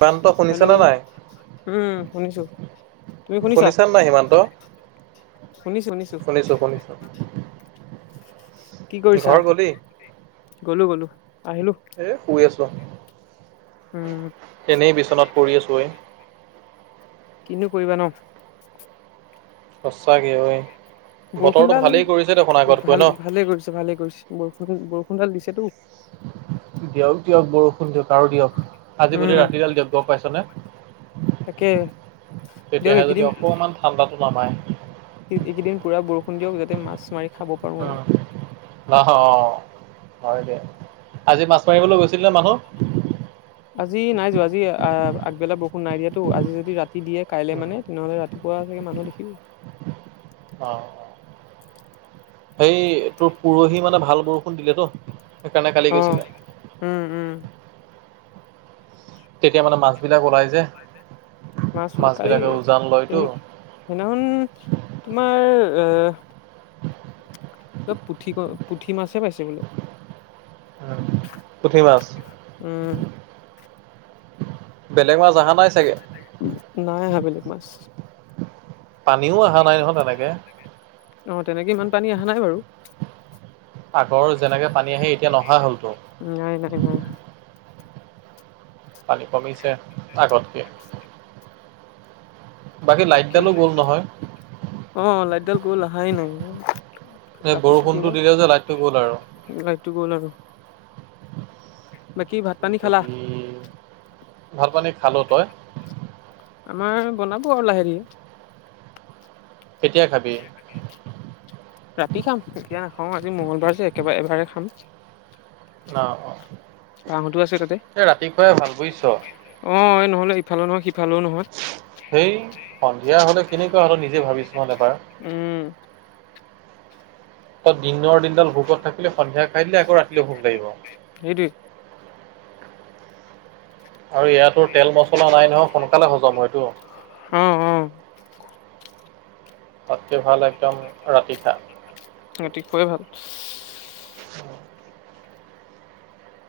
বানটো hello শুনিছেনেে নাই? উম শুনিছো তুমি শুনিছা শুনিছান নাই সিমান্ত শুনিছো, শুনিছো কি কৰিছা ঘৰ গলি? গ'লো গ'লো আহিলো এ শুই আছো, উম এনেই বিচনাত পৰি আছো ঐ কিনো কৰিবা ন [unintelligible] কি হয় বৰষুণডাল ভাল ন? ভালে কৰিছে, ভালে কৰিছে, বৰষুণ সোনডাল দিছেতো দিয়ক, দিয়ক, বৰষুণ দিয়ক, আৰু দিয়ক আজি উম ৰাতিডাল দিয়ক গম তাকে পাইছনে দিয়ক তেতিয়াহে যদি এইকেইদিন অকমান ঠাণ্ডাতটো নামায় এইকেইদিন [unintelligible] দিয়ক যা মাছ মাৰি খাব পাৰো আৰু উম, আহ হয়, দা আজি মাছ মাৰিবলৈ গৈছিল নে মানুহ আজি নাই যোৱা, আজি আগবেলা বৰষুণ নাই দিয়াতো আজি যদি ৰাতি দিয়ে কাইলে মানে তেনেহ'লে ৰাতি ৰাতিপুৱা চাগৈ মানুহ দেখিব অ', সেই তোৰ পৰহি মানে ভাল বৰষুণ দিলেতো খালি অ গৈছিলা উম উম তেতিয়া মানে, মাছ বিলাক ওলাই যে মাছলে মাছ কি বিলাকে উজান লয়তো সিদিনাখন তোমাৰ অ', পুঠি ক পুঠি মাছে পাইছে বোলে পুথি মাছ উম বেলেগ মাছ অহা নাই চাগে নাই অহা বেলেগ মাছ পানীও অহা নাই নহয় তেনেকে আহ, তেনেকে ইমান পানী অহা নাই বাৰু আগৰ, যেনেকৈ পানী আহে এতিয়া নহা হ'লতো নাই নাই নাই অহা পানী কমিছে আগতকে বাকী তাকে, লাইটডালো গ'ল নহয় অ', লাইডাল গৈ অহাই নাই এ, কাটিছে কিয় বৰষুণটো বা দিলেও যে লাইটটো গ'ল আৰু লাইটটো গ'ল আৰু বাকী ভাত পানী খালা ভাল পানী খালো তই? আমাৰ বনাব আৰু লাহে কেতিয়া খাবি ৰাতি খাম কেতিয়া- অ', জি মঙগলবাৰ যে একেবাৰে এবাৰে খাম অ অ বতো আছে তাতে এই ৰাতি খুৱাই ভাল বুজিছ অ', এই নহলে ইফালে নহয় সিফালেও নহয় সেই, সন্ধিয়া হলে কেনেকুৱা হ'লে নিজে ভাবিছো এবাৰ উম, ত দিনৰ দি ভোক লাগিব সেইট আৰু, ইয়াতো তেল মচলা নাই নহয় সোনকালে হজম হয়তটো অ অ ভাল একদম ৰাতি খা খুবেই ভাল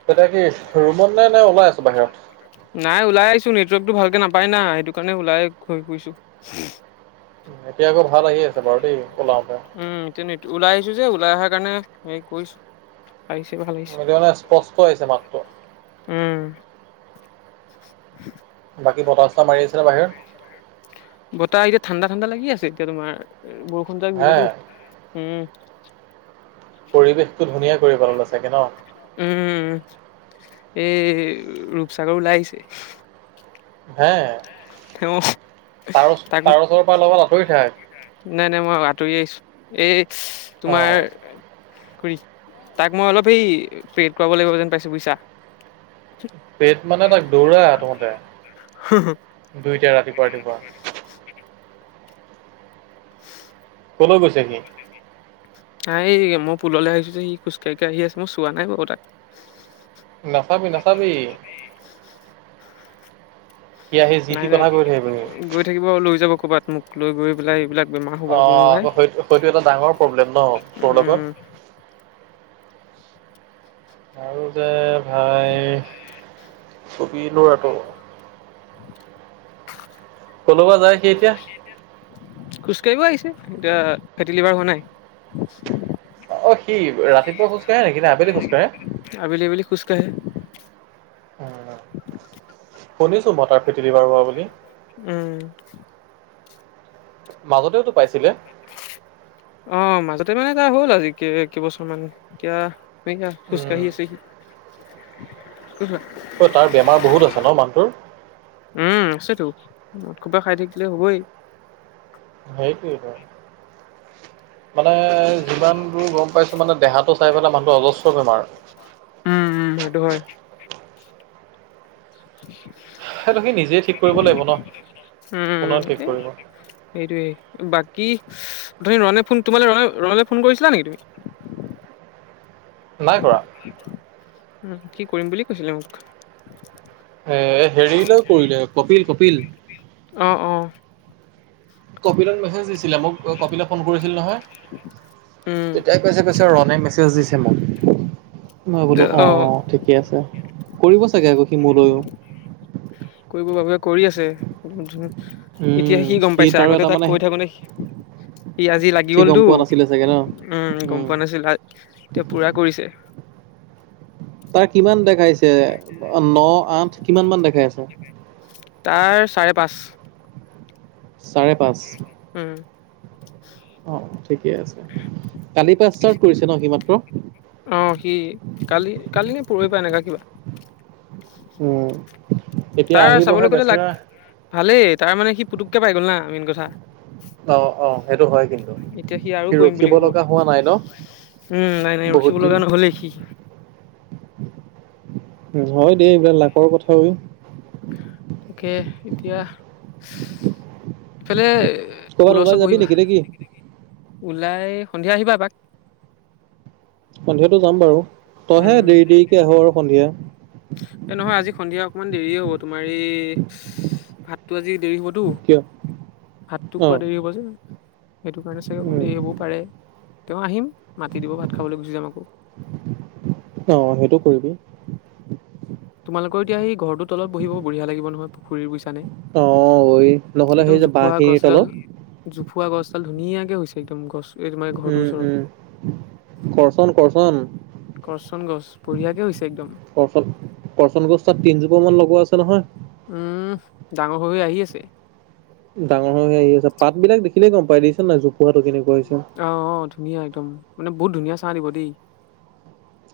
তেতিয়া কি ৰুমত নে নে ওলাই আছো বাহিৰত নাই ওলাই আহিছো নেটৱৰ্কটো ভালকে নাপ পাই না সেইটো কাৰণে ওলাই হৈৈ ফুৰিছো এতিয়া আকৌ ভাল আহি আছে বাৰু দেই ওলাওতে উম, এতিয়া ওলাই আহিছো যে ওলাই অহাৰ কাৰণে হে কৰিছোঁ। সেইটো কাৰণে স্পষ্ট আহিছে মাতটো। [inaudible] বাকী ব বতাহ এতিয়া ঠাণ্ডা ঠাণ্ডা লাগি আছে এতিয়া তোমাৰ। বৰষুণ জাক হে দিলেতো উম। পৰিৱেশটো ধুনীয়া কৰি পেলালে চাগে ন? এ ৰূপচাগৰ ওলাই আহিছে। হে তেওঁ তাৰ ওচ তাক তাৰ ওচৰৰ পৰা অলপ আঁতৰি থাকা। নাই নাই মই আঁতৰি আহিছো। এই অ তোমাৰ কৰি তাক মই অলপ এই প্ৰেইড কৰাব লাগিব যেন পাইছো বুইিছা! প্ৰেড মানে তাক দৌৰাতহঁতে। দুইটা ৰাতিপুৱা ৰাতিপুৱা। কলৈ গৈছে সি? এইয়া মই পুললৈ আহিছো যে সি খোজ কাঢ়ি কাঢ়ি আহি আছে মই চোৱা নাই বাৰু তাক। নাচাবি নাচাবি। সি আহি যি নাই টি নাই কথা কৈ থাকিবহি গৈ থাকিব লৈ যাব ক'বাত মোক। লৈ গৈ পেলাই এইবিলাক বেমাৰ হ'ব মোৰ অ', ভাই আকৌ সেইটো এটা ডাঙৰ প্ৰব্লেম ন তোৰ উম লগত। আৰু যে ভাই ছবি ল'ৰাটো। কলৈ যায় সি এতিয়া? খোজকাঢ়িব আহিছে এতিয়া ফেটিলিভাৰ হোৱা নাই! অ', সি ৰাতিপুৱা খোজ কাঢ়ে নেকি নে আবেলি খোজ কাঢ়ে। আবেলি আবেলি খোজকাঢ়ে অ'। শুনিছো মই তাৰ ফেটি লিভাৰ হোৱা বুলি। উম মাজতেওঁটো অ', মাজতে মানে এয়া হ'ল আজি কেই় কেইবছৰ মান। এতিয়া খোজ উম কাঢ়ি আছে সি। অ', তাৰ বেমাৰ বহুত আছে ন মানুহটোৰ। উম আছেতো মদ খোপা খাই থাকিলে হ'বয়ে। সেইটো হয়। মানে যিমান দোৰ গম পাইছো মানে দেহাটো চাই পেলাই মানুহটো অজস্ৰ বেমাৰ। উম উম, সেইটো হয়। [inaudible] সেইটো সি নিজে ঠিক কৰিব লাগিব ন। উম, কোনেও ঠিক এ কৰিব সেইটো। বাকি তুমি ৰণে ফোন, তোমালে ৰণ ৰণলৈ ফোন কৰিছিলা নেকি তুমি? নাই কৰা। উম, সি কৰিম বুলি কৈছিলে মোক। এ হেৰিলৈ কৰিলে কপিল, কপিল। অ', অ'। কপিলক মেছেজ দি মোক কপিলে ফোন কৰিছিল উম নহয়। তেতিয়া কৈছে কৈছে ৰনে মেছেজ দিছে মোক, মই বোলো অ' ঠিকে আছে। কৰিব চাগে আকৌ সি মোলৈওঁ। বাবুয়ে কৰি আছে। এতিয়া উম সি গম পাইছে তাৰো আগতে এটা তাক মানে কৈ থাকোতে ই আজি লাগি সি গম গ'লটো। পোৱা নাছিলে চাগে ন উম, গম পোৱা নাছিল [unintelligible] এতিয়া পুৰা কৰিছে। তাৰ কিমান দেখাইছে ন আঠ কিমান মান দেখাই আছে? তাৰ চাৰে পাঁচ। চাৰে পাঁচ। উম। অ, ঠিকেই আছে। কালিৰ পৰা ষ্টাৰ্ট কৰিছে ন সি মাত্ৰ আহ, সি কালি, কালি নে পৰহি পায় এনেকা কিবা উম। এতিয়া তাৰ আহিবহে চাবলৈ গ'লে ল, বেচেৰা ভালেই তাৰ মানে সি পুতুককে পাই গ'ল না মেইন কথা। অ', অ', সেইটো হয় কিন্তু এতিয়া আৰু সি কৰিম বুলি ৰখিব ক'ব লগা হোৱা নাই ন। উম, নাই, নাই বহুত ৰখীব দিন লগা নহলেই। হয়, দেই এইবাৰ লাকৰ কথাও তাকে এতিয়া ইফালে ক'ৰবাত পুলৰ ওলাই চ যাবি বহিবা নেকি নে কি? ওলাই সন্ধিয়া আহিবা এপাক। সন্ধিয়াটো যাম বাৰু তইহে উম, দেৰি, দেৰিকে আহ আৰু সন্ধিয়া এ নহয় আজি সন্ধিয়া অকমান দেৰিয়ে হ'ব তোমাৰ এই ভাততটো আজি দেৰি হ'ব। কিয়? ভাতটো খোৱা অ', দেৰি হ'ব যে সেইটো কাৰণে চাগে অপ উম, দেৰি হ'বও পাৰে। তেওঁ আহিম মাতি দিব ভাত খাবলৈ গুচি যাম আকৌ। অ, সেইটো কৰিবি। তোমালোকৰ এতি স, ঘৰো তলত বহিব বঢ়িয় লাগিব নহয় পুখুৰী গুচি অ', ঐ নহ'লে সেই একদম যে জোফোৱা বাঁহখিনিৰ গছডাল তলত জোফা গছডাল ধুনীয়াকে হৈছে। একদম গছ এই তোমাৰ ঘৰটোৰ উম, ওচৰত। উম, কৰচন কৰচন কৰচন গছ বঢ়িয়াকে হৈছে একদম। পচন গছ তাত তিনজোপ মান লগোৱা আছে নহয়। উম, ডাঙৰ হৈ আহি আছে। ডাঙৰ হৈ আহ আছে পাত বিাক দেখিলে গম পাই দিছে ন, জোহাটো কেনেৱা আহ, আহ, ধুনীয়া একদম মানে বহুত ধুনীয়া চাহ দিব দেই।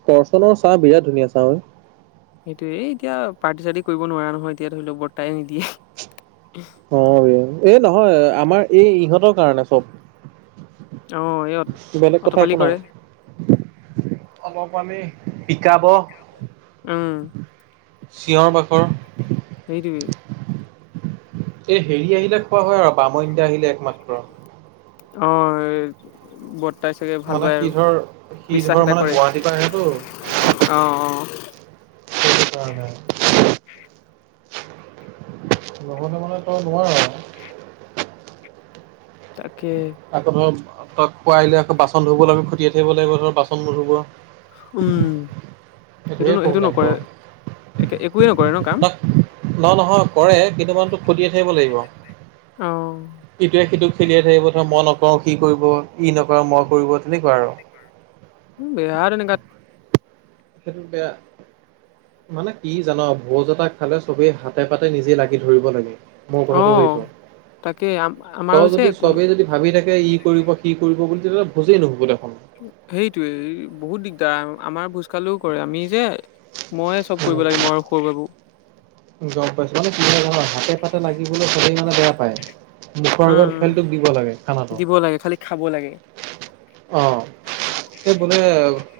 কৰৰ্চনৰ চাহ বিৰাট ধুনীয়া চাহ হয়ঐ। সেইটোয়েেই এতিয়া পাৰ্টি, চাৰ্টি কৰিব নোৱাৰা নহয় এতিয়া ধৰি লওক বৰ্তাই নিদিয়ে। অ, এই নহয় আমাৰ এই ইহঁতৰ কাৰণে চব অ এই অত- বেলেগ কথা অতপালি একো নাই। কৰে অলপমানি শিকাব। উম। চিঞৰ বাখৰ সেইটোৱেই এই হেৰি আহিলে খোৱা হয় আৰু বাম ইয়া আহিলে একমাত্ৰ। অ, ব মানে সি, ধৰ, সি, ধৰ এটা মানে কৰে গুৱাহাটীৰ পৰা আহেতো [inaudible] অ অ লগতে মানে তই নোৱাৰ আৰু। তাকে আকৌ ধৰ তাক পোৱাই লৈ আকৌ বাচন ধুব লি খটিয়াই থাকিব লাগিব ধৰ বাচন নুধুব। উম, সেইটো ধেৰ ন, সেইটো প্ৰব্লেম নকৰে তোৰ একে, একোৱেই নকৰে ন কাম। নহ, নহয় কৰে। কিন্তু মানুহ তোক খতিয় থাকিব লাগিব অ' ইটোৱে-সিটো খেলিয়াই থাকিব ধ মই নকৰো। সি কৰিব ই নকো মই কৰিব তেনেকুৱা আৰু।। বিহাৰ ন কাত আপয়া মানে কি জানো ভোজ এটা খালে চবেই হাতে, পাতে নিজে লাগি ধৰিব লাগে। মোৰ কথাটো লৈছো অ' তাকে আম আমাৰো তই যে যদি কোনো চবেই যদি ভাবি থাক ই, কৰিব কি কৰিব বুলি তেতিলে বুজেই নুহুব দে। সেইটোয়ে বহুত দিগদাৰ আমাৰ স, কালও কৰে আমি যে মইে চব কৰিব লাগে ম, সৰ, বাবু গম পাইছো মান কি হাতে, পাতে লাগিবলৈ সবেই মানে বেয়া পায়। দুখৰ আগত খেলটোক দিব লাগে খানাটো থালিথ খাব লাগে অ এই বোলে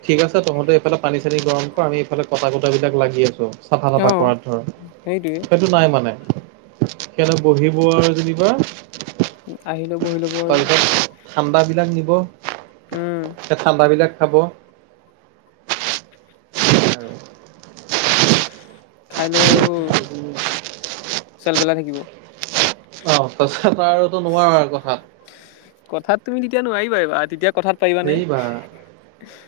ঠিক আছে তহঁতে এইফালে পানী চানী গৰম কৰ আমি এইফালে কটা কুটা বিলাক লাগি আছো চাফা তাফা অ' কৰাৰ ধৰ সেইটোৱে সেইটো নাই মানে সিহতে বহিব আৰু যেনিবা আহিলে বহি লব আৰু তাৰপিছত ঠাণ্ডাবিলাক নিব উম, সেই ঠাণ্ডাবিলাক খাব উ খাই লৈ আৰু চেলবেলাই থাকিব অ তাৰপিছত আৰু নোৱাৰ আৰু কথাত কথাত তুমি তেতিয়া নোৱাৰিবা তেতিয়া কথাত পাৰিবানে হেৰি বা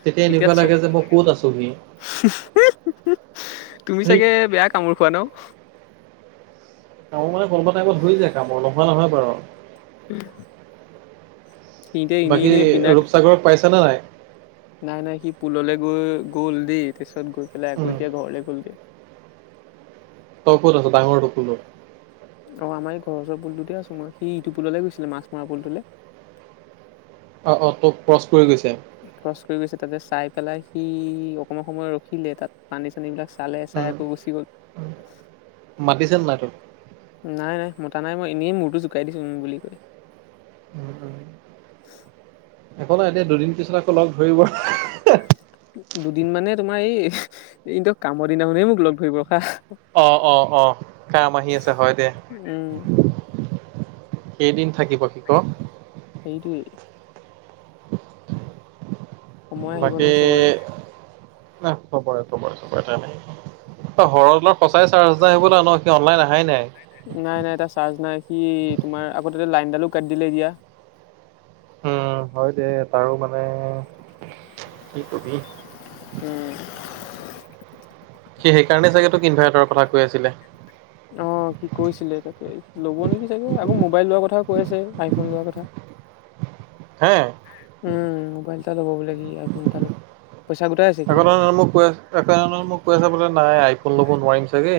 তেতিয়া তেতিয়াত এনেকুৱা চব লাগে যে মই ক'ত আছোহি তুমি সেই চাগে বেয়া কামোৰ খোৱা ন কামোৰ মানে বন্ধ টাইমত হৈ যায় কামোৰ নোহোৱা নহয় বাৰু উম বাকী ৰূপসাগৰক পাইছা নে নাই নাই নাই সি পুললৈ গৈ গ'ল দেই তাৰপিছত গৈ পেলাই আকৌ উম, এতিয়া ঘৰলে গ'ল দেই ত আছে ডাঙৰ কুলত অ আমাৰ এই ঘৰৰ ওচৰৰ পুলটোতে আছো মই সি ইটো পুললে গৈছিলে মাছ মৰা পুলটোলৈ অ অ তোক প্ৰশ্ খৰচ কৰি গৈছে তাতে চাই পেলাই সি অকমান সময় ৰখিলে তাত পানী চানী বিলাক চালে চাই উম, আকৌ গুচি গল উম। মাতিছে নে নাই তোক? নাই নাই মতা নাই মই এনেই মূৰটো জোকাই দিছো ও বুলি কয় উম একো নাই দিয়া দুদিন পিছত আকৌ লগ ধৰিব দুদিন মানে তোমাৰ এই এ কামৰ দিনাখনেই মোক লগ ধৰিব খা অ অ আহ কাম আহি আছে হয় দে উম কেইদিন থাকিব সি কক সেইটোৱে [unintelligible] সময় আহিব নহয় চবৰে ন খবৰে খবৰে খবৰে তাই নাই অ ঘ অলপ সঁচাই চাৰ্জ নাই সেইবো ন সি অনলাইন অহাই নাই নাই নাই তাৰ চাৰ্জ নাই সি তোমাৰ আগতে লাইনডালো কাটি দিলে এতিয়া উম হয় দে তাৰো মানে কি কবি উম সি সেইকাৰণে চাগে তোক ইনভাৰটাৰৰ কথা কৈ আছিলে অ সি কৈছিলে তাকে ল'ব নেকি চাগে আকৌ মোবাইল লোৱাৰ কথা কৈ আছে আইফোন লোৱা কথা হা উম মোবাইল তএটা লব বুলে আইফুন এটা পইচা গোটাই আছে এক সেইকাৰণে মোক কৈ একৰ মোক কৈ আছে বোলে নাই আইফোন ল'ব নোৱাৰিম চাগে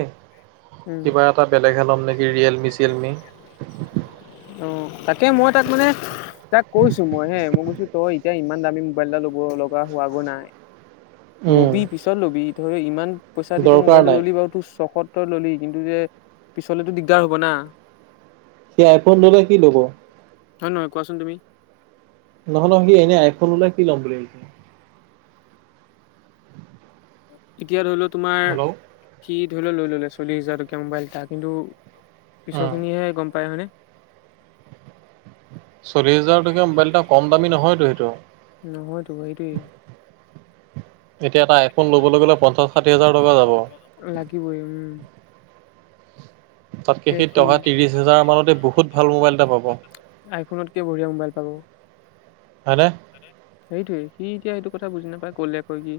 উম কিবা এটা বেলেগহে ল'ম নেকি ৰিয়েলমি চিয়েলমি অ তাকে মই তাক মানে তাক কৈছো মই হে মই কৈছো তই এতিয়া ইমান দামী মোবাইল এটা ল'ব লগা হোৱাগৈ নাই উম লবি পিছত লবি ধৰ ইমান পইচা দি তই দৰকাৰ মোবলটো নাই ললি বাৰু ত চখত ললি কিন্তু যে পিছলেতো দিগদাৰ হ'ব না সেই আইফোন ললে কি ল'ব হয় নহয় কোৱাচোন তুমি নহলো সি এনেই আইফোন ওলাই কি ল'ম বুলি ভাবিছে এতিয়া ধৰিলও তোমাৰ হেল্ল' সি ধৰিলও লৈ ললে চল্লিশ হাজাৰ টকীয়া মোবাইল এটা কিন্তু উম পিছৰ খিনিহে গম পায় হয়নে। চল্লিছ হাজাৰ টকীয়া মোবাইল এটা কম দামী নহয়তো সেইটো [inaudible] নহয়তো, সেইটোৱেই। এতিয়া এটা আইফোন ল'বলৈ গ'লে পঞ্চাছ ষাঠি হাজাৰ টকা যাব [inaudible] লাগিবই, উম, তাতকে এতিয়া সেই সি টকা ত্ৰিশ হোজাৰ মানতে বহুত ভাল মোবাইল এটা পাব। আইফোনতকে বঢ়িয়া মোবাইল পাব হয়নে সেইটোৱে সি এতিয়া এইটো। কথা বুজি নাপাই ক'লে কয় কি,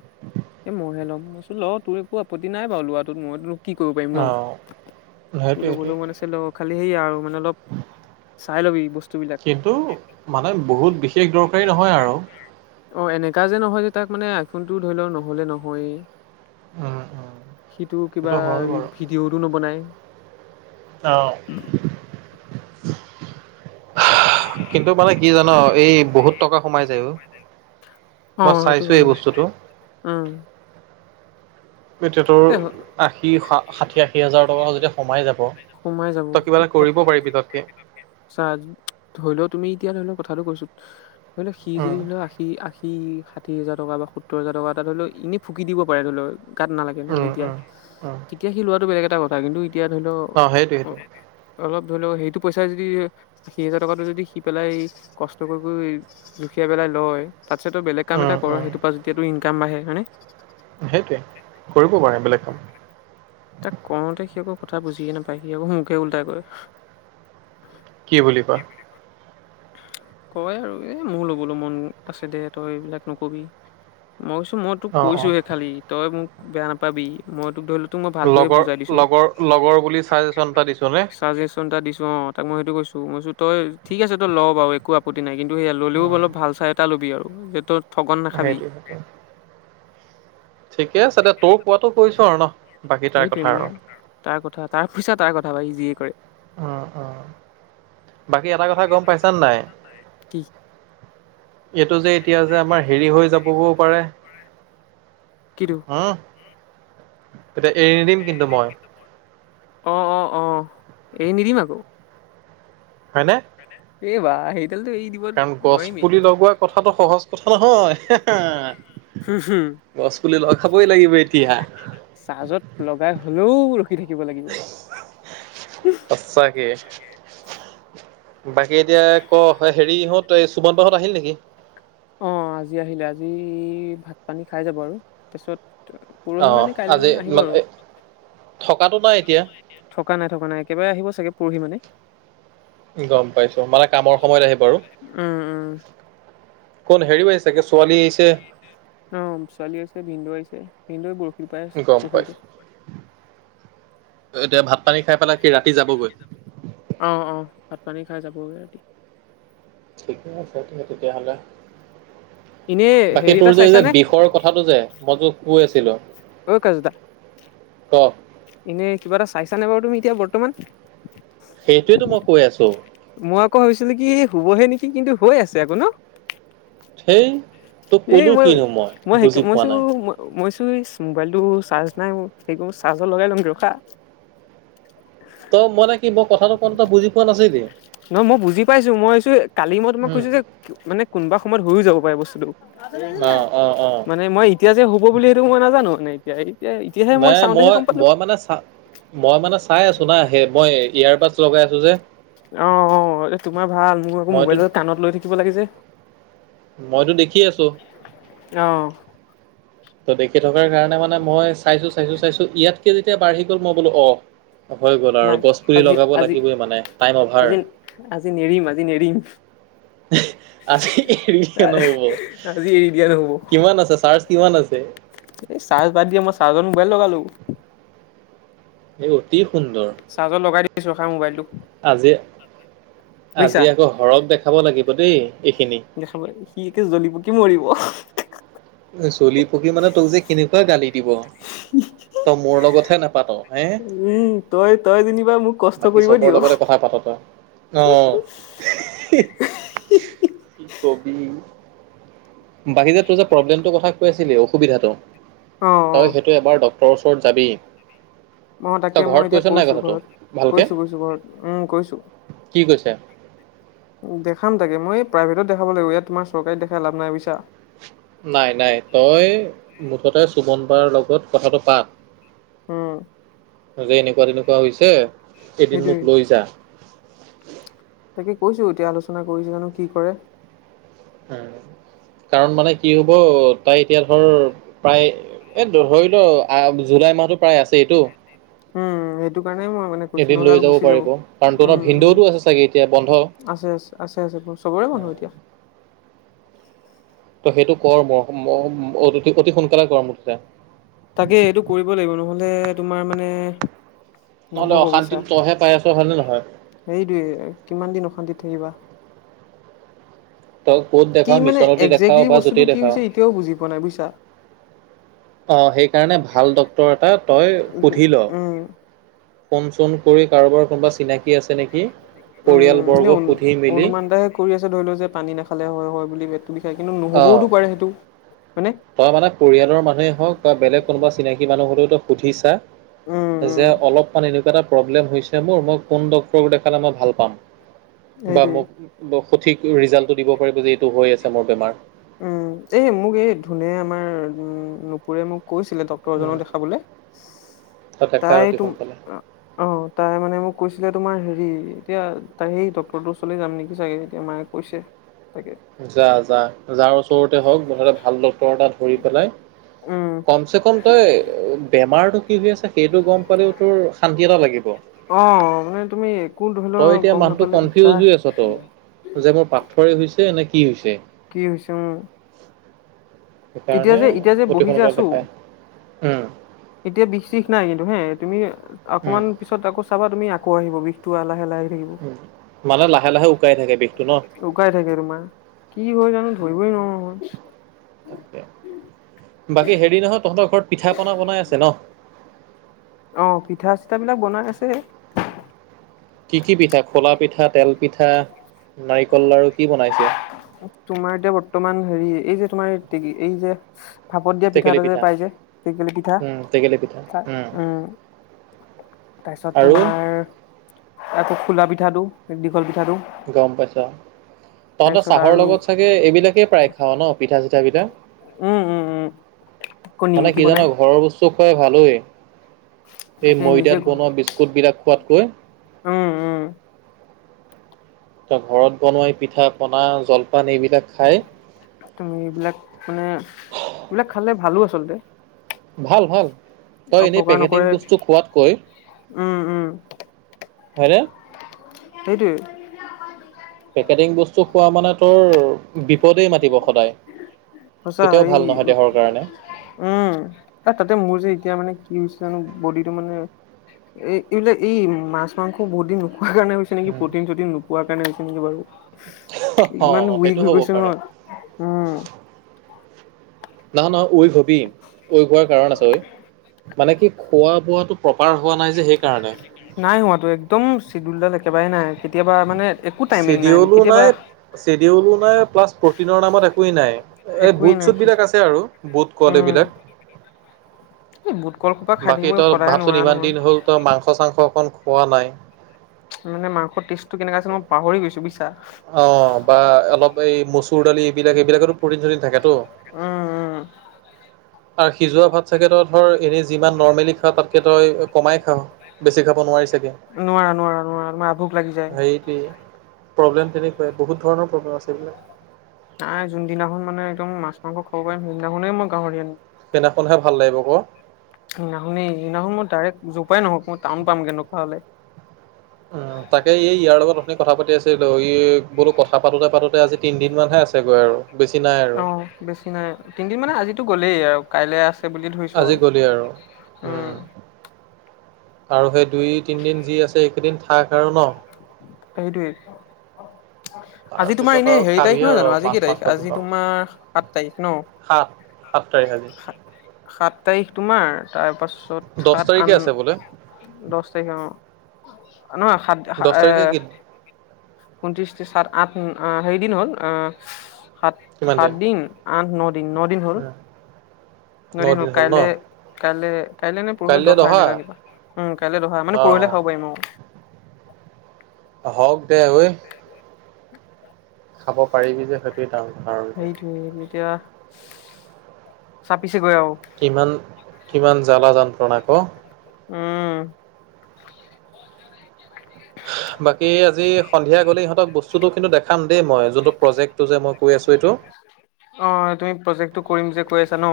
এ মইহে ল'ম মইচোন ল তোৰ একো আপতি নাই বাৰু লোৱাটোত মইম কি কৰিব পাৰিম ন, অ ত সেইটোৱে সেইটোৱে লগলৈ মন আছিল খালি সেই আৰু মানে অলপ। চাই ল'বি বস্তুবিলাক কিন্তু মানে বহুত বিশেষ দৰকাৰী নহয় আৰু। অ, এনেকা যে নহয় যে তাক মানে আইফোনটো ধৰি লও নহলে নহয়েই। উম উম সিটো কিবা, সেইটো হয় বাৰু। ভিডিঅ'তো ন'বনাই। অ'। [unintelligible] জান এই বহুত টকা সোমাই যায় অ', অ, মই সেইটো চাইছো এই হয়। বস্তুটো। উম, এতিয়া তৰ এ আশী ষাঠি, আশী হাজাৰ টকা যতিদি সোমাই যাব। সোমাই যাব, তই কিবা এটা কৰিব পাৰিবি তাতকে। ধৰি লও তুমি এতিয়া ধৰি লওক। কথাটো কৈছো ধৰি লও সি যদি উম, ধৰি লওক আশী, আশী। ষাঠি হাজাৰ কা বা সত্ত হাজাৰটকা ত ধ লও এনে ফুক দিব পাৰে ধ লক গাত ন উম, তেতিয়া উম, উম, তেতিয়া সি লোৱাতটো বেলেগ এটা কথা কিন্তু এতিয়া ধৰি লও সেইটোৱে অ, সেইটোৱে অলপ। ধৰি লওক সেইটো পইচা যদি সি হজাৰ টকাটো যদি সি পেলাই কষ্ট কৰি কৰি জুখিয়াই পেলাই। লয় তাত বেলেগ কাম এটা উম, কৰ উম, সেইটোপ যেতিয়াটো ইনকাম বাঢ়ে হয় নে। সেইটোৱে কৰিব পাৰে বেলেগ কাম। তাক কওঁতে সি আকো কথা বুজিয়ে নাপায়, সি আকৌ মোকে লটাই কয়। কি বুলি কয় কয় আৰু এ, মোৰ লগ'বলৈ মন আছে দে তই এইবিলাক নকবি। মই কৈছো মই তোক অ', অ'। কৈছোঁহে খালি, তই মোক বেয়া নাপাবি মই তোক ধৰি ল তোক মই ভালটোহে লগৰ বোজাই দিছো, লগৰ লগৰ বুলি চাজেচন এটা দিছো নে? চাজেচন এটা দিছো। অ, তাক মই সেইটো কৈছো মইছো তই ঠিক আছেই ল' ব আৰু একো আপত্তি নাই কিন্তু। সেয়া ল'লেও অলপ ভাল চাহ এটা ল'বি আৰু য সেইটোৱে, সেইটোৱেই ঠিকে আছে দে তোৰ কোৱাটো কৈছো আৰু ন। বাকী তাৰ সেইটোৱে কথা মোৰ আৰু। তাৰ কথা তাৰ পইচা তাৰ কথা পয় যি উ, উ, বাকী এটা কথা গম পাইছানে নাই। কি এইটো যে এতিয়া যে আমাৰ হেৰি হৈ যাবও গৈও পাৰে। কিটো উম, তেতিয়া এৰি নি দিম কিন্তু মই। অ, অ, অ, এৰি নিদিম আকৌ। হয়নে। এইবাহ হ কাৰণ গছ পুলি লগোৱা কথাটো সহজ কথা নহয় হা, হুম হুম বা। গছ পুলি ৰখাবই লাগিব এতিয়া। লও, ৰখি থাকিব লাগিব। সঁচাকে বাকী এতিয়াক হেৰি ইহঁত। সুমনত হত আহিল নেকি। অ, আজি আহিলে আজি ভাত পানী খাই যাব আৰু, তাৰপিছত। অ পৰহি মানে কাইলে আজি মানে আহিব আৰু। থকাটো নাই এতিয়া থকা নাই, থকা নাই, একেবাৰে আহিব চাগে পৰহি মানে। গ পাইছো, মানে কামৰ সময়ত আহিব আৰু। উম, উম। কোন হেৰি পাইি চাগে, ছোৱালী আহিছে। হ লৈ বৰশী পাই আ গম পাইছো পুখুৰীতে। এতিয়া ভাত পানী খাই পেলাই কি ৰাতি যাবগৈ অ, অ, ভাত পানী খাই যাবগৈ ৰাতি। ঠিকে আছে তিকে তেতিয়াহ'লে। এনেই বাকী হেৰি তোৰ এটা যে, যে চাইছানে বিষৰ কথাটো যে মই যো কৈ আছিলো। অ' কজ দা কৰ এনে কিবা এটা চাইছানে বাৰু তুমি এতিয়া বৰ্তমান। সেইটোৱেতো মই কৈ আছো। মই আকৌ ভাবিছিলো কি হ'ব হে নেকি কিন্তু হৈ আছে আকৌ ন। সেই। তোক এই কলো মই কিনো মইেই বুজি পোৱা মইছো নাই মইছ হোইচ মোবাইলটো চাৰ্জ নাই মোৰ সেইটো চাৰ্জত লগাই লওগৈ ৰখা। তো মইনে কি মই কথাটো কোন এটা বুজি পোৱা নাছিলি। নহয় মই বুজি পাইছো, মইছো কালি মই মই উম কৈছো যে মানে কোনোবা সময় হৈয়ো যাব পাৰে বস্তু অ অ অ মানে মই এতিয়া যে হ'ব বুলি সেইটো মই নাজানো মানে এতিয়া এই নাই, মই, মই মানে চ মই মানে চাই আছো না সেই মই এয়াৰ বাডচ লগাই আছে যে। অ' অ' এ তোমাৰ ভাল মোৰ আকৌ মইতো মোবাইল এ কাণত লৈ থাকিব লাগি যে। মইতো দেখি আছো। অ', তো দেখি থকাৰ কাৰণে মানে মই চাইছো, চাইছো, চাইছো ইয়াতকে যেতিয়া বাঢ়ি গ'ল মই বোলো অ'। হৈ গ'ল আৰু নাই গছ পুলি আজি লগাব আজি লাগিবই মানে টাইম অভাৰ। আজি আজি নেৰিম আজি নেৰিম আজি নহ'ব আজি এৰি দিয়া নহ'ব কিমান আছে চাৰ্জ কিমান আছে। এই চাৰ্জ বাদ দিয়া মই চাৰ্জত মোবাইল লগালো। এই অতি সুন্দৰ। [unintelligible] ৰখা মোবাইলটো আজি বুজিছা আজি আকৌ হৰক দেখাব লাগিব দেই এইখিনি দেখাবা সি একে জ্বলিব পকি মৰিব। চলি পকি মানে তোক যে কেনেকুৱা গালি দিব, তই মোৰ লগতহে নাপাত। হে উম তই তই যেনিবা মোক কষ্ট বাকী কৰিব চবৰ দিয় অ', লগতে কথা পাতৰ। অহ' বাকী যে তোৰ যে প্ৰব্লেমটোৰ কথা কৈ আছিলি অসুবিধাতটো অ', তই সেইটো এবাৰ ডক্তৰৰ ওচৰত যাবি। অ' তই তাকে মই ঘৰত এতিয়া কৈছ নাই কৈছো কথাটো ঘৰত ভালকে কৈছো, কৈছো ঘৰত উম, কৈছো। কি কৈছে দেখাম তাকে মই প্ৰাইভেটত দেখাব লাগিব। ইয়াত তোমাৰ চৰকাৰী দেখাই লাভ নাই বুইছা। নাই নাই তই মুঠতে চুমন বাৰ লগত কথাটো পাত। উম। যে এনেকুৱা তেনেকুৱা হৈছে এদিন সেইটোৱে মোক লৈ যা। তাকে কৈছো এতিয়া আলোচনা কৰিছো জানো কি কৰে। হয়। কাৰণ মানে কি হ'ব তই এতিয়া ধৰ প্ৰায় এ ধৰি লওঁ জুলাই মাহটো প্ৰায় আছে টো উম, সেইটো কাৰণে মই মানে কৈছো নহ'লে লৈ আকৌ গুচি যাব পাৰিব কাৰণ উম, তহঁতৰ উম। ভিনদেউতো চাগে এতিয়া বন্ধ আছে, আছে, আছে, আছে ব চবৰে মানুহ এতিয়া। তই সেইটো কৰ ম অ' অতি সোনকালে কৰ মুঠতে। তাকে এইটো কৰিব লাগিব নহ'লে তোমাৰ মানে নহ'লে নহ'ব অশান্তি বুজিছা তইহে পাই আছ হয়নে নহয় সেইটোৱে কিমান দিন অশান্তিত থাকিবা। তই ক'ত কি দেখাৱ মানে মিছনতে দেখাৱ একজেক্টলি বা বস্তুটো য'তেই কি দেখাৱ হৈছে, এতিয়াও বুজি পোৱা নাই বুইছা। অ' সেইকাৰণে ভাল ডত্তৰৰ এটা তই উম সুধিলৰ। ফোন চোন কৰি কাৰোবাৰ কোনোবা চিনাকি আছে নেকি। উম, পৰিয়ালবৰ্গ এনে সুধি মেলি অনুমান টাইহে কৰি আছে ধৰি লওঁ যে পানী নাখালে হয় হয় বুলি। বিষাই কিন্তু অ নহবওতো পাৰে সেইটো। হয়নে তই মানে পৰিয়ালৰ মানুহে হওঁক বা বেলেগ কোনোবা চিনাকি মানুহ হ'লেও তই সুধিছা। উম উম যে অলপমান এনেকুৱা এটা প্ৰবলেম হৈছেতো মই কোন ডক্টৰক দেখালে ভাল পাম বা সেইটোৱে মো সঠিক ৰিজাল্টটো দিব পাৰিব যে এইটো হৈ আছে মোৰ বেমাৰ। উম এই মোক এই ধুনে আমাৰ উ নুপুৰে মোক কৈছিলে ডক্তৰ জনক দেখাবলে তই দেখা তাই অতি তুম সোনকালে অ তাই মানে মোক কৈছিলে তোমাৰ হেৰি এতিয়া তাই সেই ডক্টৰটোৰ ওচৰলৈ যাম নেকি চাগে এতিয়া মায়ে কৈছে তাকে যা যা যাৰ ওচৰতে হওক মুঠতে ভাল ডাক্তৰ এটা ধৰি পেলাই উম কমচে কম তই বেমাৰতটো কি হৈ আছে সেইটো গম পালেও তোৰ শান্তি এটা লাগিব অ মানে তুমি একো ধৰি তই লও এতিয়া গম মানুহটো নাপালে কনফিউজ দিগদাৰ হৈ আছ যে মোৰ পাথৰে হৈছে নে কি হৈছে কি হৈছে উম এতিয়া সেইকাৰণে যে এতিয়া যে অতি বহি যে সোনকালে আছো দেখায় উম এতিয়া বিশ চিশ নাই কিন্তু হে তুমি উম, অকমান পিছত আকৌ চাবা তুমি আকৌ আহিব বিষটো লাহে লাহে থাকিব। উ মানে লাহে লাহে উুকাই থাকে বিশ উকাই থাকে তোমাৰ কি হয় জানো ধৰিবই নোৱাৰো ময় বাকী হেৰি নহয় তহঁতৰ ঘৰত পিঠা পনা বনাই আছে ন অ পিঠা চিঠা বিলাক বনাই আছে কি কি পিঠা খোলা পিঠা তেল পিঠা নাৰিকল লাৰু কি বনাইছে? তোমাৰ এতিয়া বৰ্তমান হেৰি এই যে তোমাৰ কি এই যে ভাপত দিয়া পিঠা পাই যে টেকেলি পিঠা উম, টেকেলি পিঠা। উম তাৰপিছত আৰু তোমাৰ আকৌ খুলা পিঠাটো দীঘল পিঠা গম পাইছ তহঁতৰ তাৰপিছত চাহৰ আৰু লগত চাগে এইবিলাকে প্ৰায় খাঅ ন পিঠা চিঠা বিলাক উম উম উম আকৌ মানে নিমকি কি জান বনাই ঘৰৰ বস্তু খুৱাই ভালেঔ এই তাকে নিজে ময়দাত বনোৱা বিস্কুটবিলাক খোৱাতকৈ উম উম তি ঘৰত বনোৱাই পিঠা পনা জল তুমি এইবিলাক মানে এইবিলাক খালে ভালো আচলতে ভাল ভাল তই এনেই অপকাৰ পেকেটিং নকৰে বস্তু খোৱাতকৈ উম উম হয়নে সেইটোৱে পেকেটিং বস্তু খোৱা মানে তোৰ বিপদেই মাতিব সদায় সঁচা কেতিয়াও এই ভাল নহয় দেহৰ কাৰণে উম তাতে মোৰ যে এতিয়া মানে ই জানো বডিটো মানে এ এইবিলাক এই মাছ মাংস বহুত দিন কাৰণে হৈছে নেকি প্ৰটিন চটিন নোপোৱাৰ কাৰণে হৈছে নেকি বাৰু অ ইমান উইক সেইটো হৈ হ'ব গৈছো অ পাৰে উম নহয় নহয় উইক হবি ঐ উইক হোৱাতো কাৰণ আছে ঐ মানে কি খোৱা বোৱাটো প্ৰপাৰ হোৱা নাই যে সেইকাৰণে নাই হোৱাতটো একদম চিদুলডাল একেবাৰে নাই কেতিয়াবা মানে একো টাইমিং চেডিঅলো কেতিয়াবা নাই চেডিঅলো নাই প্লাছ প্ৰটিনৰ নামত একোৱেই নাই এই বু একোৱেই নাই চুত বিলাক আছে আৰু, বুত কুৱালি উম বিলাক এই বুট কল সোপা খাই বাকী থাকিব তই সদায় ভাবচোন নোৱাৰা ইমান নহয়। দিন হ'ল তই মাংস চাংস অকন খোৱা নাই মানে মাংস টেষ্টটো কেনেকুৱা আছিল মি পাহৰি গৈছো বুইছা অ বা অলপ এই মচুৰ দালি এইবিলাক এইবিলাকতো প্ৰটিন চটিন থাকে তো উম উম আৰু সিজোৱা ভাত চাগে ধৰ এনেই যিমান নৰ্মেলি খ খা তাতকৈ তই কমাই খাৱ বেছি খাব নোৱাৰি চাগৈ মাৰ আভোক লাগি যায় প্ৰব্লেম তেনেকুৱাই বহুত ধৰণৰ প্ৰব্লেম আছে এইবিলাক নাই যোনদিনাখন মানে একদম মাছ মাংস খাব পাৰিম সেইদিনাখনেই মই গাহৰি আনি সেইদিনাখনহে ভাল লাগিব কোৱা সেইদিনাখনি-সেইদিনাখন মই ডাইৰেক্ট য'ৰ পৰাই নহওঁক, মই টাউন পামগৈ তেনেকুৱা হ'লে উম, তাকে এই ইয়াৰ লগত অথনি কথা পাতি আছিলোঁ, ই বোলো কথা পাতোতে পাতোতে আজি তিনিদিন মানহে আছে অ', বেছি নাই, তিনদিন মানে আজিতো গ'লেই আৰু কাইলৈ আছ আজি গ'লেই আৰু, উম' আৰু সেই দুই তিনিদিন যি আছে এইকেইদিন থাক আৰু ন। সেইটোৱেই আজি তোমাৰ তাৰপিছত আৰু এনেই হেৰি খাবি তাৰিখ নহয় আৰু জানো, আজি মাছ কি তাৰিখ, মাংস আজি তোমাৰ সাত তাৰিখ ন? সাত-সাত তাৰিখ আজি। সাত তাৰিখ তোমাৰ, তাৰপাছত দহ সাত, তাৰিখে আন, আছে বোলে দছ তাৰিখ অ' অ' নহয়, সাত-সা দহ এ তাৰিখে কি ঊনত্ৰিশি, ত্ৰিশ, সাত, আঠ, হেৰিদিন হ'ল, অ' কিমান দিন? সাত-সাতদিন, আঠ ন দিন, ন দিন হ'ল। ন দিন হল, কাইলে-কাইলে কাইলে নে পৰহিলে কাইলৈ দহা অহা এনেকা কিবা, উম, কাইলৈ দহা, মানে পৰহিলে খাব পাৰিম আৰু হওঁক দে ঐ খাব পাৰিবি যে, সেইটোৱেই ডাঙ সেইটোৱেই এতিয়া, চাপিছেগৈ আৰু কিমান কিমান জ্বালা যান্ত্ৰণা ক উম। বাকী আজি সন্ধিয়া গ'লেই ইহঁত বস্তুটো কিন্তু দেখাম দেই মই, যোনটো প্ৰজেক্টটো যে মই কৈ আছো এইটো অ', তুমি প্ৰজেক্টটো কৰিম যে কৈ আছা ন?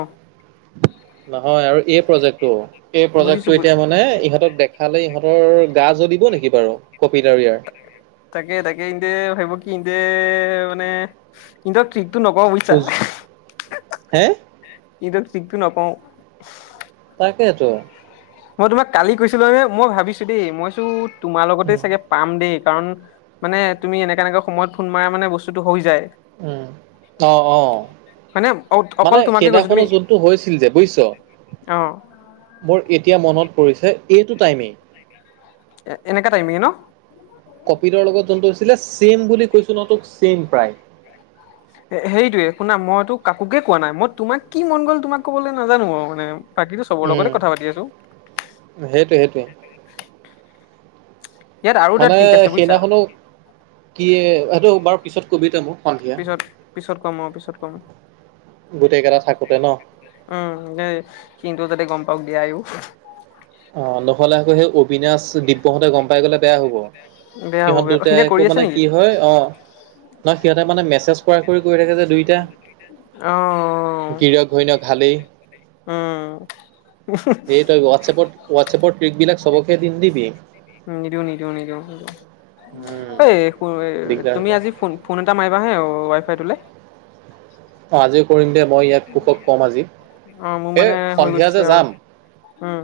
নহয় আৰু এই প্ৰজেক্ট টো, সেই বুজিছো প্ৰজেক্টটো বু এতিয়া মানে ইহঁতক দেখালে ইহঁতৰ গা জ্বলিব নেকি বাৰু, কপিদাৰ তাকে-তাকে ইহঁতে ভাৱিব কি সিহঁতে মানে, কিন্তু ট্ৰিকটো নকওঁ বুজিছা। খোজ হে? কিন্তু ট্ৰিকটো নকওঁ। তাকেতো মই তোমাক কালি কৈছিলো নে, মই ভাবিছোঁ দেই, মই ভাবিছোঁ তোমাৰ লগতে উম চাগে পাম দেই কাৰণ, মানে তুমি এনেকা-এনেকা সময়ত ফোন মাৰা মানে বস্তুটো হৈ যায়। উম, অ', অ'। মানে অ অকল মানে তোমাকে কৈছো সেইদিনাখনো তুমি যোনটো হৈছিল যে, বুজিছ? অ মোৰ এত এতিয়া মনত পৰিছে, এইটো টাইমেই এ-এনেকা টাইমেই ন? কপিলৰ লগত যোনটো হৈছিলে, ছে'ম বুলি কৈছো নহয় তোক, ছেম প্ৰায়। এ হেৰিটোয়েই, শুনা মইতো কাকোকে কোৱা নাই, মই তোমাক কি মন গ'ল তোমাক ক'বলৈ নাজানো আৰু মানে বাকীটো চবৰ উম লগতে কথা পাতি আছো। সেইটোৱে সেইটোৱে ইয়াত আৰু এটা মানে ট্ৰিক আছে বুইছা। সেইদিনাখনো, কি, সেইটো বাৰু পিছত কবি তই মোক সন্ধিয়া পিছত-পিছত কম অ', পিছত কম অ' গোটেইকেইটা থাকোতে ন উম দেই, সিহঁতেও যাতে গম পাওঁক দিয়া আইঔ বিনাশ, দিব্যহঁতে গম পাই গ'লে বেয়া হ'ব। বেয়া হ'ব সিহঁত বেয়া দুটাই সিহঁতে আকৌ কৰি আছে মানে নেকি কি হয়, অ' নহয়, সিহঁতে মানে মেছেজ কৰা-কৰি কৰি থাকে যে দুইটাই অ গিৰীয়েক ঘৈণীয়েক হালেই উম এই তই হোৱাটছএপত-হোৱাটছএপৰ ট্ৰিক বিলাক চবকে দি নিদিবি। উম, নিদিওঁ-নিদিওঁ-নিদিওঁ। উম এ [unintelligible] দিগদাৰ তুমি হ'ব আজি ফোন-ফোন এটা মাৰিবা হা ৱাইফাইটোলে অ, আজিও কৰিম দে মই ইয়াক কুষক কম আজি, অ মোৰ এই মানে হৈ সন্ধিয়া গৈছে যে আৰু যাম উম।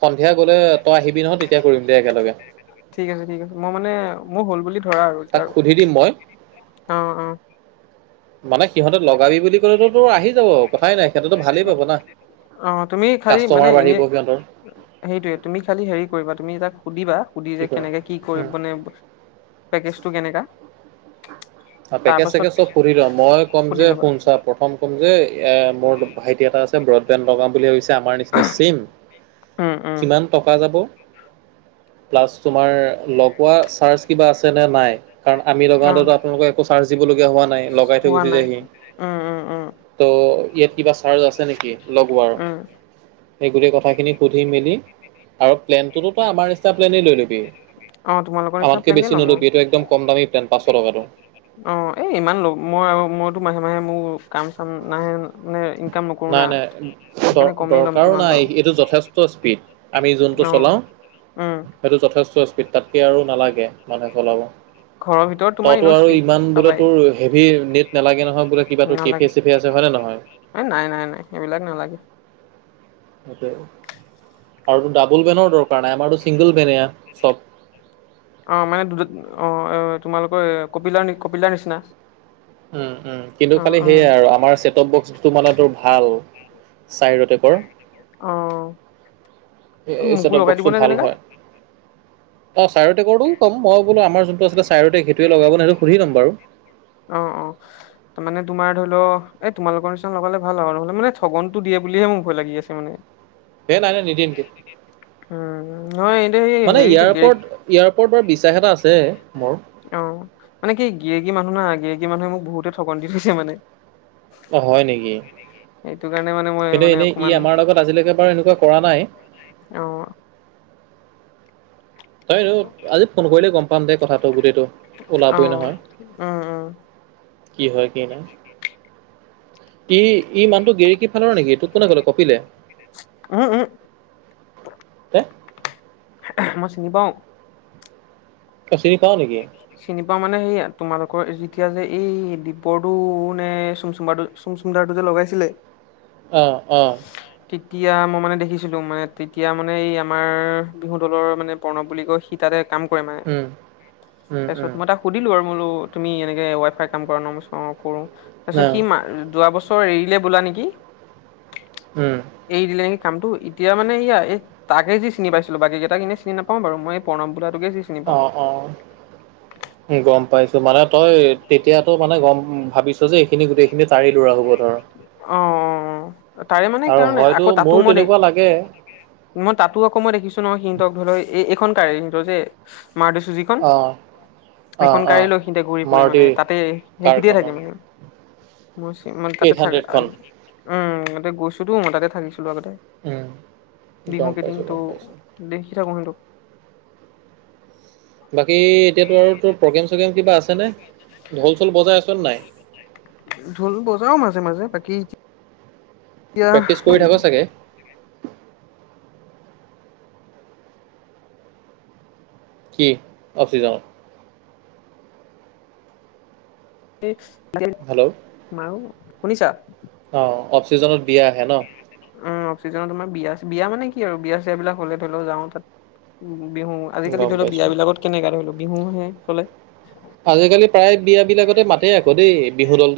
সন্ধিয়া গ'লে তই আহিবি নহয় তেতিয়া কৰিম দে একেলগে ঠিক আছে ঠিক আছে, মই মানে মোৰ হ'ল বুলি ধৰ আৰু তাক এয়া আৰু সুধি দিম মই অ' অ' মানে সিহঁতক লগাবি বুলি ক'লেতো তোৰ আহি যাব। সিহ'তেটো ভালেই পাব না। অ' তুমি খালি মানে কাষ্টমাৰ এনে বাঢ়িব সিহঁতৰ সেইটোয়ে তুমি খালি হেৰি কৰিবা, তুমি তাক সুধিবা সুধি কি যে কৰে কেনেকৈ কি কৰি উম, মানে পেকেজটো কেনেকা তাৰ পেকেজ পাছত চেকেজ চব সুধি লওঁ। মই ক'ম সুধি যে ল'বা শুন ছা প্ৰথম ক'ম যে এ মোৰ ভাইটি এটা আছে ব্ৰডবেণ্ড লগাম বুলি ভাবিছে আমাৰ নিচিনা চেম, উম উম কিমান টকা যাব প্লা তোমাৰ লগোৱা চাৰ্জ কিবা আছে নে নাই, কাৰণ আমি লগা অ আপোনালোকৰ একো চাৰ্জ দিব লগিয়া হোৱা নাই, লগাই থৈ হোৱা গুচি নাই যায়হি। উম উম উম ত' ইয়াত কিবা চাৰ্জ আছে নেকি লগোৱাৰ, উম সেই গোটেই কথাখিনি সুধি মেলি আৰু প্লেনটোতো তই আমাৰ নিচিনা প্লেনেই লৈ ল'বি। অ তোমালোকৰ নিচিনা আমাতকে প্লেনে বেছি ল'ম অ নল'বি, এইটো একদম কম দামি প্লেন পাঁচশ টকাটো। অ' এ ইমান ল মই আৰু মইতো মাহে মাহে মোৰ কাম চাম নাহে মানে ইনকাম নকৰো না নাই নাই সেইকাৰণে কমেই ল'ম দৰকাৰো যিমান নাই পাৰো এইটো যথেষ্ট স্পীড আমি যোনটো অ চলাওঁ। উম সেইটো যথেষ্ট স্পীড তাতকে আৰু নালাগে মানে চলাব। ঘৰৰ ভিতৰত তোমাৰ তইতো ইনেও আৰু স্পীড ইমান বোলে পাবাই তোৰ হেভি নেলাগে নহয় বোলে কিবা কেফে নালাগে চেফে আছে হয় নে নহয়? এই নাই নাই নাই সেইবিলাক নালাগে। আৰুটো ডাবুল বেনৰ দৰকাৰ নাই। আমাৰটো চিংগল অ' মানে দুটা অ' তোমালোক কৈ কপিলদা কপিলদাৰ নিচিনা। উম উম কিন্তু অ খালি উম সেইয়া আৰু আমাৰ চছেটপ বক্স তো মানে তোৰ ভাল চাই ৰটেকৰ। অ' এই মোকো ছেটপ লগাই বক্সটো দিবনে ভাল তেনেকা? হয়। অ' চাইৰ টেকৰটোও কম, মই বোলো আমাৰ যোনটো আছিলে চাইৰ টেক সেইটোৱে লগাব সেইটো সুধি লম বাৰু। অ' অ' তাৰ মানে ধৰি লওঁ, এই তোমালোকৰ নিচিনা লগালে ভাল হয় আৰু, মানে ঠগনটো দিয়ে বুলিহে মোৰ ভয় লাগি আছে মানে। এ নাই নাই নিদিয়ে নিদিয়ে উম নহয় এতিয়া সেই হেৰি গেৰে তোৰ ওপৰত বিশ্বাস এটা আছে মোৰ। অ' মানে কি গেৰেকী মানুহ না গেৰেকী মানুহে মোক বহুতে ঠগন দি থৈছে মানে। অ' হয় নেকি? সেইটো কাৰণে মানে মই কিন্তু মানে এনেই ই অকমান আমাৰ লগত আজিলৈকে বাৰু এনেকুৱা কৰা নাই। অ'। তই আজি ফোন কৰিলে গ'ম পাম দেই কথাটো গোটেইটো ওলাবই উম, নহয়। উম, অ'। কি হয় কি নাহয়। ই ই মানুহটো গেৰেকি ফালৰ নেকি, তোক কোনে ক'লে কপিলে? উম, উম, হে মই চিনি পাওঁ। তই চিনি পাৱ নেকি? চিনি পাওঁ মানে সেইয়া তোমালোকৰ যেতিয়া যে এই দীপৰটো নে চুম চুমদাৰটো চুমদাৰটো যে লগাইছিলে অ'অ' তেতিয়া মই মানে দেখিছিলোঁ, মানে তেতিয়া মানে এই আমাৰ বিহু দলৰ মানে প্ৰণৱ বুলি কয় সি তাতে কাম কৰে মানে। উম, উম। উম, তাৰপিছত, মই তাক সুধিলোঁ আৰু বোলো তুমি এনেকে ৱাইফাই কাম কৰা নহ? মই কৈছো অহ কৰোঁ। তাৰপিছত, না, সি মা যোৱা বছৰ এৰিলে বোলা নেকি? উম, এৰি দিলে নেকি? কামটো এতিয়া মানে ইয়া, এই তাকে যি চিনি পাইছিলো বাকী কেইটা কিনে চিনি নাপাও বাৰু মই প্ৰণম বোলা [unintelligible] চিনি পাওঁ। অ', অ'। গম পাইছো, মানে তই তেতিয়াটো মানে গম ভাবিছ যে, এইখিনি গোটেইখিনি তাৰেই ল'ৰা হ'ব ধৰ। অ অ তাৰে মানে আৰু কাৰণ হয়তো আকৌ তাতো মোৰো মই দে তেনেকুৱা লাগে। মই তাতো আকৌ মই দেখিছো নহয়, সিহঁনতৰ ধৰি লও এই এইখন কাৰ সিহঁনতৰ যে [unintelligible] যিখন, অ', অ', সেইখন গাড়ী অ'। লৈ সিহনতে ঘূৰি ফুৰে মানে মাৰুতি তাতে সেইখিনিতে কাৰখন থাকে উম, মানে, মানে তাতে এইট থাক হাণ্ড্ৰেডখন উম, তাতে গৈছোতো মই তাতে থাকিছো। আগতে, উম। গম বিহুকেইদিন পাইছোঁ, তো গম পাইছোঁ। দেখি থাকো সিহঁনতক। বাকী এতিয়াতো আৰু তোৰ প্ৰগ্ৰেম চগ্ৰেম কিবা আছে নে, ঢোল চোল বজাই আছ ঢোল বজাও মাজে, মাজে বাকী এতিয়া প্ৰেক্টিচ কৰি থাক' চাগে? কি। [unintelligible] হেল্ল' মাৰু, শুনিছা? অ', অফচিজনত বিয়া আহে নহ? অফচিজনত আমাৰ বিয়া, বিয়া মানে কি আৰু বিয়া চিয়া বিলাক হ'লে ধৰি লও যাওঁ তাত উ বিহু, আজিকালি গম ধৰি লও বিয়া পাইছোঁ। বিলাকত কেনেকা ধৰি লোৱা বিহুহে চলে। আজিকালি প্ৰায় বিয়া বিলাকতে মাতে আকৌ দেই, বিহু দল।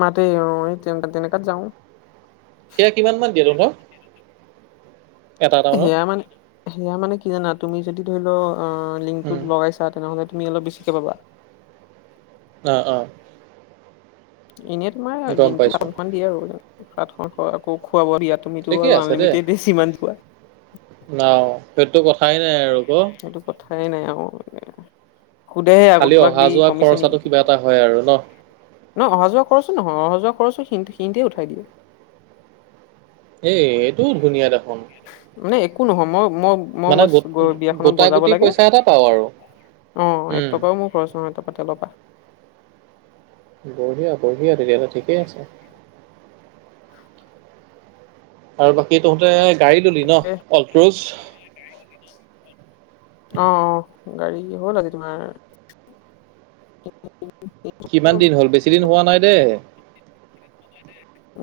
মাতে, অ', তিনেকা-তেনেকাত যাও। সেয়া কিমান মান। [unintelligible] মানত সেয়া মানে সেয়া মানে কি জানা, তুমি যদি ধৰি লও অ' লিংকটোত উম লগাইছা তেনেহ'লে তুমি অলপ বেছিকে পাবা। অ', অ'। এনেয়ে তোমাৰ গম দিনটো পাইছো সাতখন দিয়ে আৰু, সাতখন আকৌ খুৱাব দিয়াত তুমিতো ঠিকেই আৰু আছে দেই আনলিমিটেড [unintelligible] খোৱা। সেইটো কথাই নাই আৰু। ক সেইটো কথাই নাই আৰু এ সোধে আকৌ খালি কিবা অহা কিবি যোৱা কমিছে খৰচাটো নেকি? কিবা এটা হয় আৰু ন নহ অহা যোৱা খৰছো নহয়, অহা যোৱা খৰছো সিহঁন-সিহঁনতে উঠাই দিয়ে। এ এইটোও ধুনীয়া দেখ মানে একো নহয়, মই-মই মই-মই মানে বছ গো গৈ বিয়াখনত গোটা বজাব গুটি লাগে। পইচা এটা পাওঁ আৰু অ', এক উম টকাও মোৰ খৰচ নহয় তাৰপা তেলৰ পৰা। বঢ়িয়া, বঢ়িয়া তেতিয়াহ'লে ঠিকেই আছে। আৰু বাকী তহতে গাড়ী ললি নহ, এ অলক্ৰোজ? অ গাড়ী হ'ল আজি তোমাৰ কিমান দিন হ'ল, বেছি দিন হোৱা নাই দেই?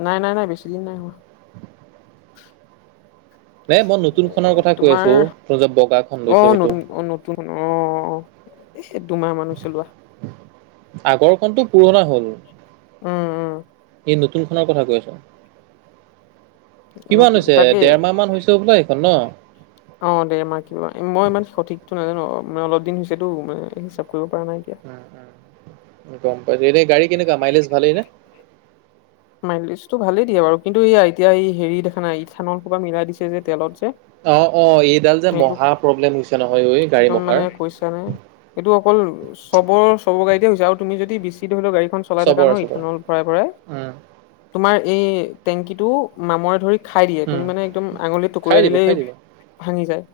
নাই, নাই, নাই, বেছি দিন নাই হোৱা। নে মই এ নতুনখনৰ কথা কৈ তোমাৰ আছো তই যে বগাখন লৈছ অ', সেইটো নত-নতুন অ'। এ দুমাহ মানুহ চলোৱা। আগৰখনটো পুৰণা হ'ল। উম, উম। নতুনখনৰ কথা কৈ আছো। কিমান নতুন হৈছে, তাকে দেৰমাহ মান হৈছে হবলা এইখন নহ? অ', দেৰমাহ কিবা মই ইমান সঠিকতো নাজানো, মানে অলপ দিন হৈছেতো মানে হিচাপ কৰিব পৰা নাই এতিয়া। গম পাইছো এতিয়া গাড়ী কেনেকুৱা মাইলেজ ভালেই নে মাইলিষ্টটো ভালেই দিয়ে বাৰু কিন্তু এতিয়া এই হেৰি দেখা নাই থানৰ খুকা মিলাই দিছে যে তেলত। যে অ', অ', এইডাল যে সেইটো মহা প্ৰব্লেম হৈছে নহয়। ঐ গাড়ী একদম মহাৰ মানে কৈছা নে এইটো অকল চবৰ, চব গাড়ী হৈছে আৰু তুমি যদি বিচি ধৰিলেও গাড়ীখন চলাই থাকা চবৰে নহয় চবৰে ইথানৰ ভৰাই, ভৰাই উম তোমাৰ এই টেংকিটো মামৰে ধৰি খাই দিয়ে। উম তুমি মানে একদম আঙুলিৰ খাই টুকুীয়া দিব খাই দিলেই দিব ভাঙি যায়।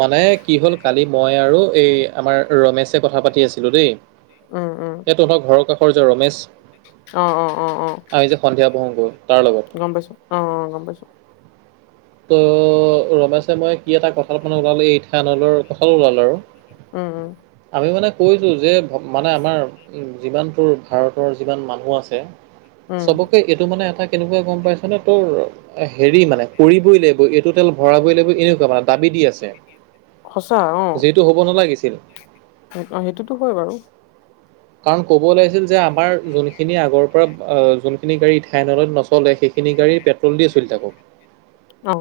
মানে কি হ'ল কালি মই আৰু এই আমাৰ ৰমেশে কথা পাতি আছিলোঁ দেই। উম সেইটোহও ঘৰৰ কাষৰ যে ৰমেশ অহ, অ', অ', অ', আমি যে সন্ধিয়া বহোগৈ তাৰ লগত গম পাইছো অহ, অ, গম পাইছো। ত ৰমাশে মই কি এটা কঁঠাল মানে ওলালো এই থাইানৰ কঁঠাল ওলালো আৰু। উম, উম। মই মানে কৈছোঁ যে মানে আমাৰ যিমানটোৰ ভাৰতৰ যিমান মানুহ আছে। উম চবকে এইটো মানে এটা কেনেকুৱা গম পাইছ নে তোৰ হেৰি মানে কৰিবই লাগিব এইটো তেল ভৰাবই লাগিব এনেকুৱা মানে দাবী দি আছে। সঁচা অ যিটো হ'ব নালাগিছিল। সেইটোতো হয় বাৰু। কাৰণ ক'ব ওলাইছিল যে আমাৰ যোনখিনি আগৰ পৰা যোনখিনি গাড়ী ঠাইনৈ নচলে সে তিনি গাড়ীৰ পেট্ৰল দিয়ে চলি যাব। অ'।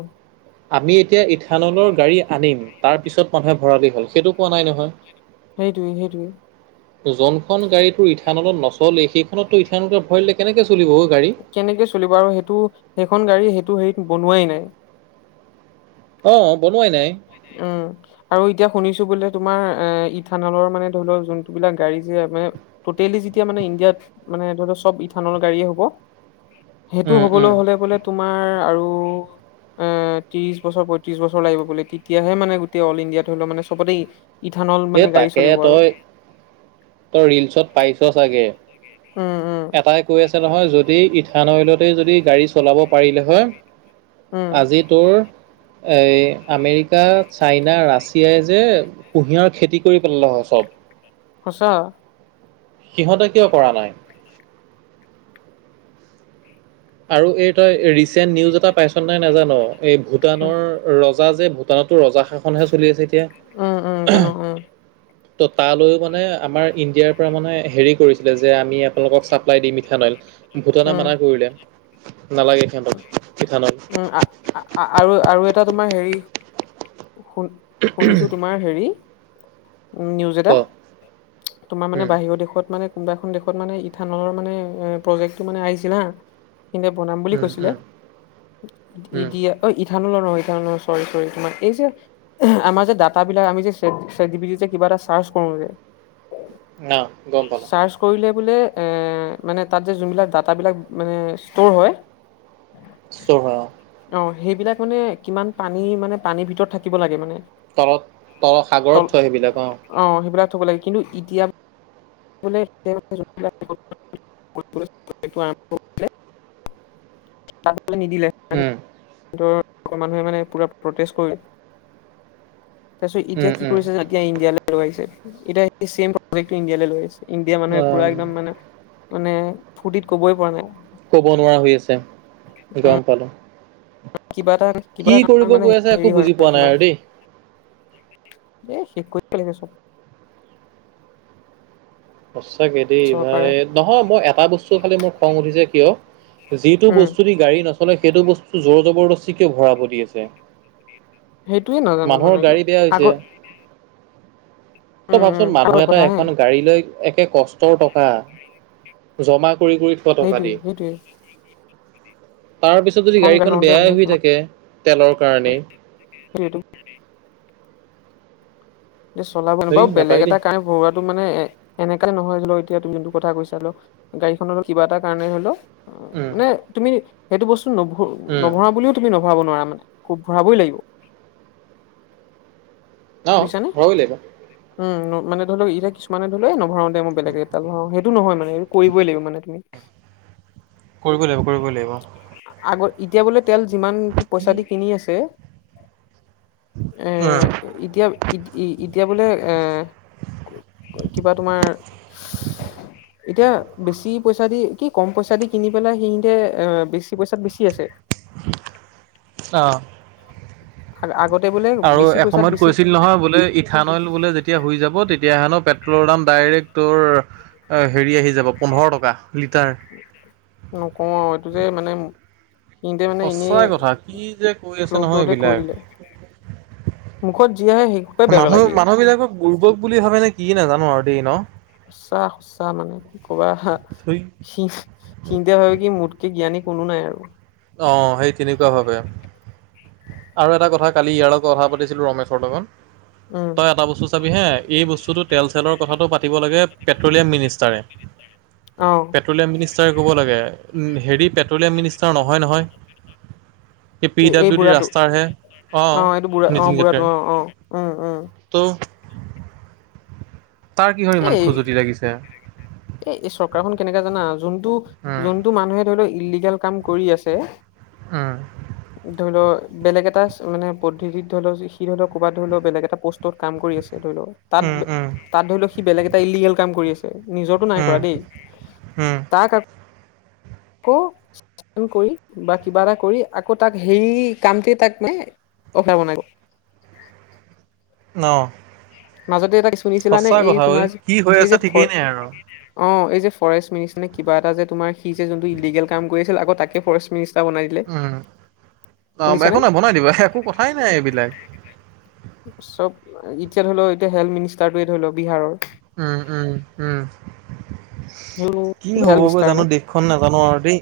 আমি এতিয়া ইথানলৰ গাড়ী আনিম তাৰ পিছত মানুহে ভঁৰালি হ'ল সেইটো কোৱা নাই নহয়। সেইটোৱ, সেইটোৱ। যোনখন গাড়ী তোৰ ইথানত নচলে সেইখনতটো ইথানত ভৰিলে কেনেকে কেনেকে চলিব আৰু সেইটো সেইখন গাড়ী সেইটো হেৰিত বনোৱাই নাই। অ, বনোৱাই নাই। উম, আৰু এতিয়া শুনিছো বোলে তোমাৰ এ ই থানালৰ মানে ধৰি লও যোন বিলাক গাড়ী যে তোতেলি যেতিয়া মানে ইণ্ডিয়াত মানে ধৰ চব ইথানৰ গাড়ে হ'ব। [inaudible] সেইটো উম, হবলৈ উম। হলে বোলে তোমাৰ আৰু অ, ত্ৰিশ বছৰ, পয়ত্ৰিশ বছৰ লাগিব বোলে। তেতিয়াহে মানে গোটেই অল ইণ্ডিয়াত তোত মানে চবতে ইথানল এই মানে গাড়ী তাকে চলিব আৰু। তই তই ৰিলচত পাইছ চাগে উম উম এটাই কৈ আছে নহয় যদি থানৈলতে যদি গাড়ী চলাব পাৰিলে হয় উম আজি তোৰ এ, আমেৰিকা চাইনা ৰাছিয়াই যে কুঁহিয়াৰ খেতি কৰি পেলালে হয়। অ'। সঁচা। সিহঁতে কিয় কৰা নাই [inaudible] আৰু এই তই ৰিচেণ্ট নিউজ এটা পাইছ নাই নাজানো এই উম ভূটানৰ ৰজা যে ভূটানতো ৰজা শাসনহে চলি আছে এতিয়া উম উম জানো উম [inaudible] ত' তালৈও মানে আমাৰ ইণ্ডিয়াৰ পৰা মানে হেৰি কৰিছিলে যে আমি আপোনালোকক পাই দি মিঠা নৈল ভূটানে উম মানা কৰিলে। নালাগে সিহঁতক ইথানল উম, আৰু, আৰু এটা তোমাৰ হেৰি শুন, শুনিছোঁ তোমাৰ হেৰি উ, নিউজ ক এটা তোমাৰ মানে উম বাহিৰৰ দেশত মানে কোনোবা এখন দেশত মানে ইথানলৰ মানে এ প্ৰজেক্টটো মানে আহিছিল হা। সে বনাম বুলি উম কৈছিলে উম উম দিয়া অ, ই ইথানলৈ ন সেইান চৰি, চৰি তোমাৰ এই যে আমাৰ যে ডা বিলাক আমি যে কিবা এটা চাৰ্চ কৰো। ন, গম পাও। [unintelligible] তাতে জোনবিলাক ডাটা মানে ডাটা বিলাক স্তৰ হয়। [unintelligible] অ', সেইবিলাক মানে কিমান পানী মানে পানীৰ ভিতৰত থাকিব লাগে মানে তলত তলত তল সাগৰত থয় সেইবিলাক অ', - থ'ব লাগে কিন্তু এতিয়া ্ ত নিদিলে উম মানুহে মানে পুৰা প্ৰটষ্ট কৰি তাৰপিছত, এতিয়া উম কি উম কৰিছে যে, এতিয়া ইণ্ডিয়ালৈ লৈ আহিছে এতিয়া ছেম প্ৰজেক্টো ইণ্ডিয়ালৈ লৈ আহিছে ইণ্ডিয়া অ মানুহে পুৰা একদম মানে, মানে ফূৰ্তিত কবই পৰা নাই কব নোৱাৰা হৈ আছে, গম পালো কিবা এটা, কিবা কি এটা কৰিব মানে, গৈ আছে একো হেৰি বুজি হয় পোৱা নাই তোমাৰ আৰু দেই এ, শেষ কৰি লে চব সঁচাকৈ দেই ভাই চৰকাৰে নহয়, মই এটা বস্তু খালি মোক খং উঠিছে কিয়? যিটো উম বস্তু দি গাড়ী নচলে, সেইটো বস্তু জোৰ জবৰদস্তিকে ভৰাব দি আছে সেইটোয়ে নাজানো মানুহৰ মানে, কি গাড়ী বেয়া হৈছে আগত তই ভাবচোন মানুহ এটা হে এখন গাড়ী লৈ একে কষ্টৰ টকা জমা কৰি কৰি থোৱা টকা সেইটোৱে দি সেইটোৱে তাৰ পিছত, যদি এখন গাড়ী গাড়ীখন লওঁতে বেয়াই মানুহে হৈ কিমান থাকে তেলৰ কাৰণেই সেইটো চলাব ন, হেই বাৰু বেলেগ নাপায় এটা দেই কাৰণে ঘৰুৱাত মান এনেকাই নহয় তুমিটো কথা কৈছা, হ গাড়ীনৰ কিবা এটা কাৰণে হৰি লও অ', উম মানে, তুমি সেইটো বস্তু উম নভৰা বুলিও তুমি নভৰাব নোৱাৰা মানে, খুব ভৰাবই লাগিব অ', বুজিছানে লাগিব উম, মানে ধৰি লক এতিয়া কিছুমানে ধ ললে নভৰাও দে ম বেলেগ এাল ভৰাও সেইটো নহয় মানে কৰিবই লাগিব মানে, তুমি কৰিব লাগিব, কৰিবই লাগিব আগত এতিয়া বোলে তেল যিমান পইচা দি কিনি আছে এ, উম এতিয়া এতিয়া বোলে, এ কিবা তোমাৰ এতিয়া বেছি পইচা দি কি কম পইচা দি কিনি পেলাই সেইখিনিতে বেছি পইচাত বেছি আছে আহ, আগ আৰু এসময়ত কৈছিল নহয়, বোলে ইথান অইল বোলে যেতিয়া হই যাব তেতিয়া হেনো পেট্ৰলৰ দাম ডাইৰেক্ট তোৰ হেৰি, আহি যাব পোন্ধৰ টকা লিটাৰ নকওঁ এইটো যে মানে সিহঁতে মানে এনেই সঁচাই কথা, কি যে কৈ আছে ফ্ল' নহয় ফ্ল'তে কৰি এইবিলাক দিলে মুখত যি আহে সেই সোপাই বেল মানুহ বেলাই দিয়ে। মানুহ বিলাকক বুৰ্বক বুলি ভাবে নে, কি নাজানো আৰু দেই ন সচা সচা উ চাহ মানে কি ক'বা থুই ভাৱ কি মোতকে জ্ঞানী কোনো নাই আৰু অ', সেই তেনেকুৱা ভাৱে আৰু এটা কথা, কালি ইয়াৰ লগত কথা পাতিছিলো ৰমেশৰ লগত উম তই, এটা বস্তু চাবি হে এই বস্তুতটো তেল চেলৰ কথাটো পাতি পাতিব লাগে পেট্ৰলিয়াম মিনিষ্টাৰে অ পেট্ৰলিয়াম মিনিষ্টাৰে ক'ব লাগে, হেৰি পেট্ৰলিয়াম মিনিষ্টাৰ নহয় নহয় এই পি ডাব্লিউ ডি ৰাস্তা হে অ', এইটো বুঢ়া অ বুঢ়াটো অ অ উম উম [unintelligible] ত তাৰ কিহৰ এ ইমান খজুতি লাগিছে এ এই চৰকাৰখনন কেনেকাে জানা যোনটো উম যোনটো মানুহে ধৰি, লওক ইলিগেল কাম কৰি আছে উম ধৰি, ল বেলেগ এটা মানে, পদ্ধতিত ধৰি লও সি ধৰি লও ক'ৰবাত ধৰি লও বেলেগ এটা পোষ্টতাম কৰি আছে ধৰি, লওক উম উম তাত ধৰি লওক, সি বেলেগ এটা ইলিগেল কাম কৰি আছে নিজৰটো নাই কৰা উম দেই। উম তাক আকৌ কৰি বা কিবা এটা কৰি আকৌ তাক হেই কামটোৱে তাক মে [unintelligible] ন',। মাজতে এটা কেছ শুনিছিলা নে? এই তোমাৰ যে কি হৈ এই আছে যে ফ ঠিকেই নাই আৰু অ', এই যে ফৰেষ্ট মিনিষ্টাৰনে কিবা এটা, যে তোমাৰ, সি যে যোনটো ইলিগেল কাম কৰিছিল, আৰু তাকে ফৰেষ্ট মিনিষ্টাৰ বনাই দিলে উম। অ', একো শুনিছানে? নহই বনাই দিবা। একো কথাই নাই এইবিলাক। চব, এতিয়া ধৰি ল, এতিয়া হেল্থ মিনিষ্টাৰটোৱে, ধৰি ল, বিহাৰৰ উম, উম, উম। কি হেল্থ হব গৈ মিনিষ্টাৰ জানো, নে দেশখন নাজানো আৰু দেই।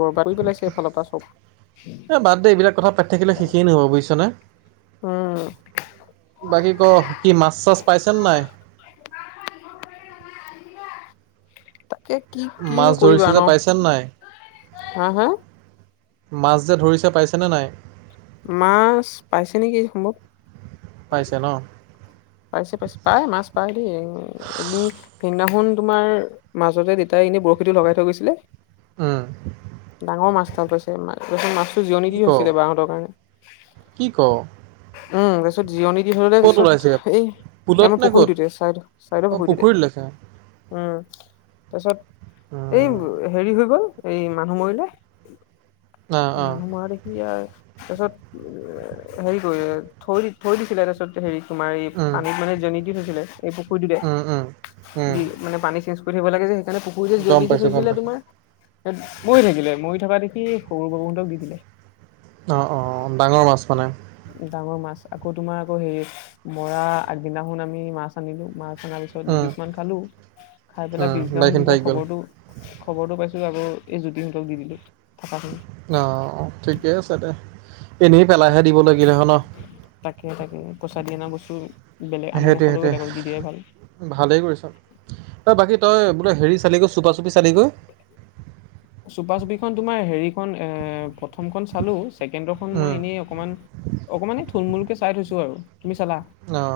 বৰবাদ কৰি পেলাইছে এফালৰ পৰা চব এই বাদ দে। এইবিলাক কথা পাতি থাকিলে শেষে ন'হব বুজিছনে? উম বাকী ক কি মাছ চাছ পাইছেনে নাই? তাকে কি মাছ কিনো ধৰিছে কৰিবা যে ন পাইছে নে নাই? হা হা? মাছ যে ধৰিছে পাইছেনে নাই? মাছ পাইছে নেকি সম্ভৱ। পাইছে ন? পাইছে পাইছে পাই মাছ পাই দেই এদিন সেইদিনাখন তোমাৰ মাজতে দেতাই এনে বৰশীটো লগাই থৈ গৈছিলে, উম। ডাঙৰ মাছ ভাল পাইছে মাছটো জিৰণি কি দি ক? হৈছিলে বাহঁতৰ কাৰণে। কি কওঁ? উম, তাৰিছত জিৰণি দি ধৰিলে তাৰপিছত। এই পুলত আমাৰ নে ক'ত? পুখুৰীটো টে চাইদ-চাইদৰ অ পুখুৰীটো টে। পুখুৰীত ওলাইছে। উম, তাৰপিছত উম। এই হেৰি হৈ গ'ল। এই মানুহ মৰিলে। অ অ। মানুহ মৰা দেখি আৰু তাৰপিছত উ হেৰি কৰি থৈ দি থৈ দিছিলে তাৰ পিছত হেৰি তোমাৰ এই উম। পানীত মানে জনিট দি থৈছিলে এই পুখুৰীটোতে উম উম। উম। য মানে পানী চেঞ্জ কৰি থাকিব লাগ যে, সেইকাৰণে পুখুৰীতে গম জিৰণি দি পাইছোঁ গম থৈছিলে পাইছোঁ। তোমাৰ। মৰি থাকিলে। মৰি থকা দেখি সৰু বাপুহঁতক দি দিলে। অ', অ, ডাঙৰ মাছ মানে? ডাঙৰ মাছ আকৌ তোমাৰ আকৌ হেৰি মৰা আগদিনাখন আমি মাছ আনিলো। মাছ আনাৰ পিছত উম দুপিছ মান খালো। খাই পেলাই উম পিছদিনাখন দাইখিনি যেতিয়া থাকি গ'ল। খবৰটো-খবৰটো পাইছো। এই আকৌ এই জোতি হতক দি দিলো। থকাখিনি অ', ঠিকে আছে দে। এনেই পেলাইহে দিব লাগিলে হয় ন। চাৰি অনা বস্তু বেলেগ আমি সেইটো নাখালেও সেইটোৱে বেলেগক দি দিয়াই ভাল ভালেই কৰিছ। ঐ তই বাকী তই বোলে হেৰি [unintelligible] চুপা চুপিখন তোমাৰ হেৰিখন এ প্ৰথমখন চালো ছেকেণ্ডৰখন উম মই এনেই অকণমান-অকণমানে থুলমুলকে চাই থৈছো আৰু তুমি চালা? অ',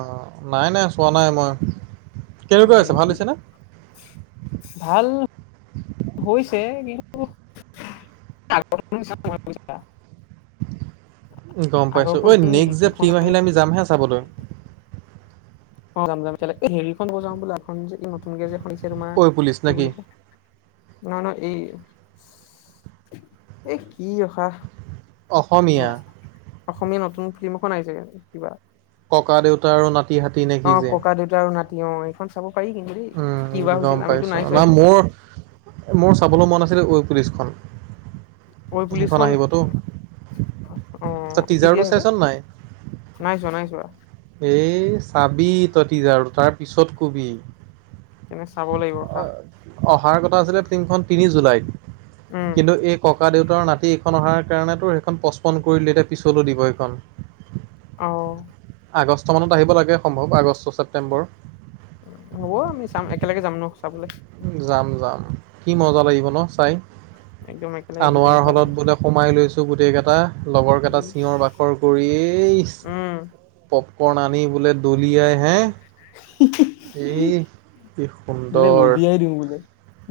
নাই নাই চোৱা নাই মই। কেনেকুৱা হৈছে উম, ভাল হৈছে নে ভাল হৈছে কিন্তু [unintelligible] গম পাইছো। আগৰখন ঐ নেক্স যে যোনখন ফিল্ম আহিলে আমি যামহা চাবলৈ। অ', যাম যাম হেৰিখন বজাও বোলা এখন যে নতুনকে যে শুনিছে তোমাৰ ঐ পুলিচ নে কি বুলি কয় নহ ন এই-এই কি ৰখা। অসমীয়া অসমীয়া নতুন ফিল্ম এখন আহিছে কিবা? ককা দেউতা আৰু না অ', ককা দেউা আৰু নাতি অ', এইখন চাব পাৰি কিন্তু দেই উম, কিবা হৈছিল গম আমিতো পাইছো নাই চোৱা না এইখন মোৰ মোৰ চাবলৈ মন আছিলে। পুলিচখন ঐ সেইখন পুলিচখন আহিবতো তই অ' কেতিয়া টিজাৰটো আহিব চাইছ নে নাই নাইচোৱা, নাইচোৱা। এ চাবি তইতিজ আৰু তাৰ পিছত কবি তেনে চাব লাগিব ৰখা অ- অহাৰ কথা আছিলে তিনখন তিনি জুলাইত উম কিন্তু এই ক ককা দেউতাৰ নাতি এইখন অহাৰ কাৰণেতো সেইখন পচপন কৰিল এতিয়া পিছলৈ দিব এইখন। অ' আগষ্ট মানত আহিব লাগে, সম্ভৱ আগষ্ট ছেপ্টেম্বৰ। হ'ব আমি চাম একেলগে যাম ন চাবলৈ। যাম, যাম কি মজা লাগিব ন চাই। একদম একেলগে গোটেই আনোৱাৰ মুখা যাম হলত বোলে সোমাই লৈছো গোটেই কেইটা। লগৰ কেইটা ইচ চিঞৰ বাখৰ কৰিয়েই ইছ। উম পপকৰ্ণ আনি বোলে দলিয়াই হে এই কি সুন্দৰ।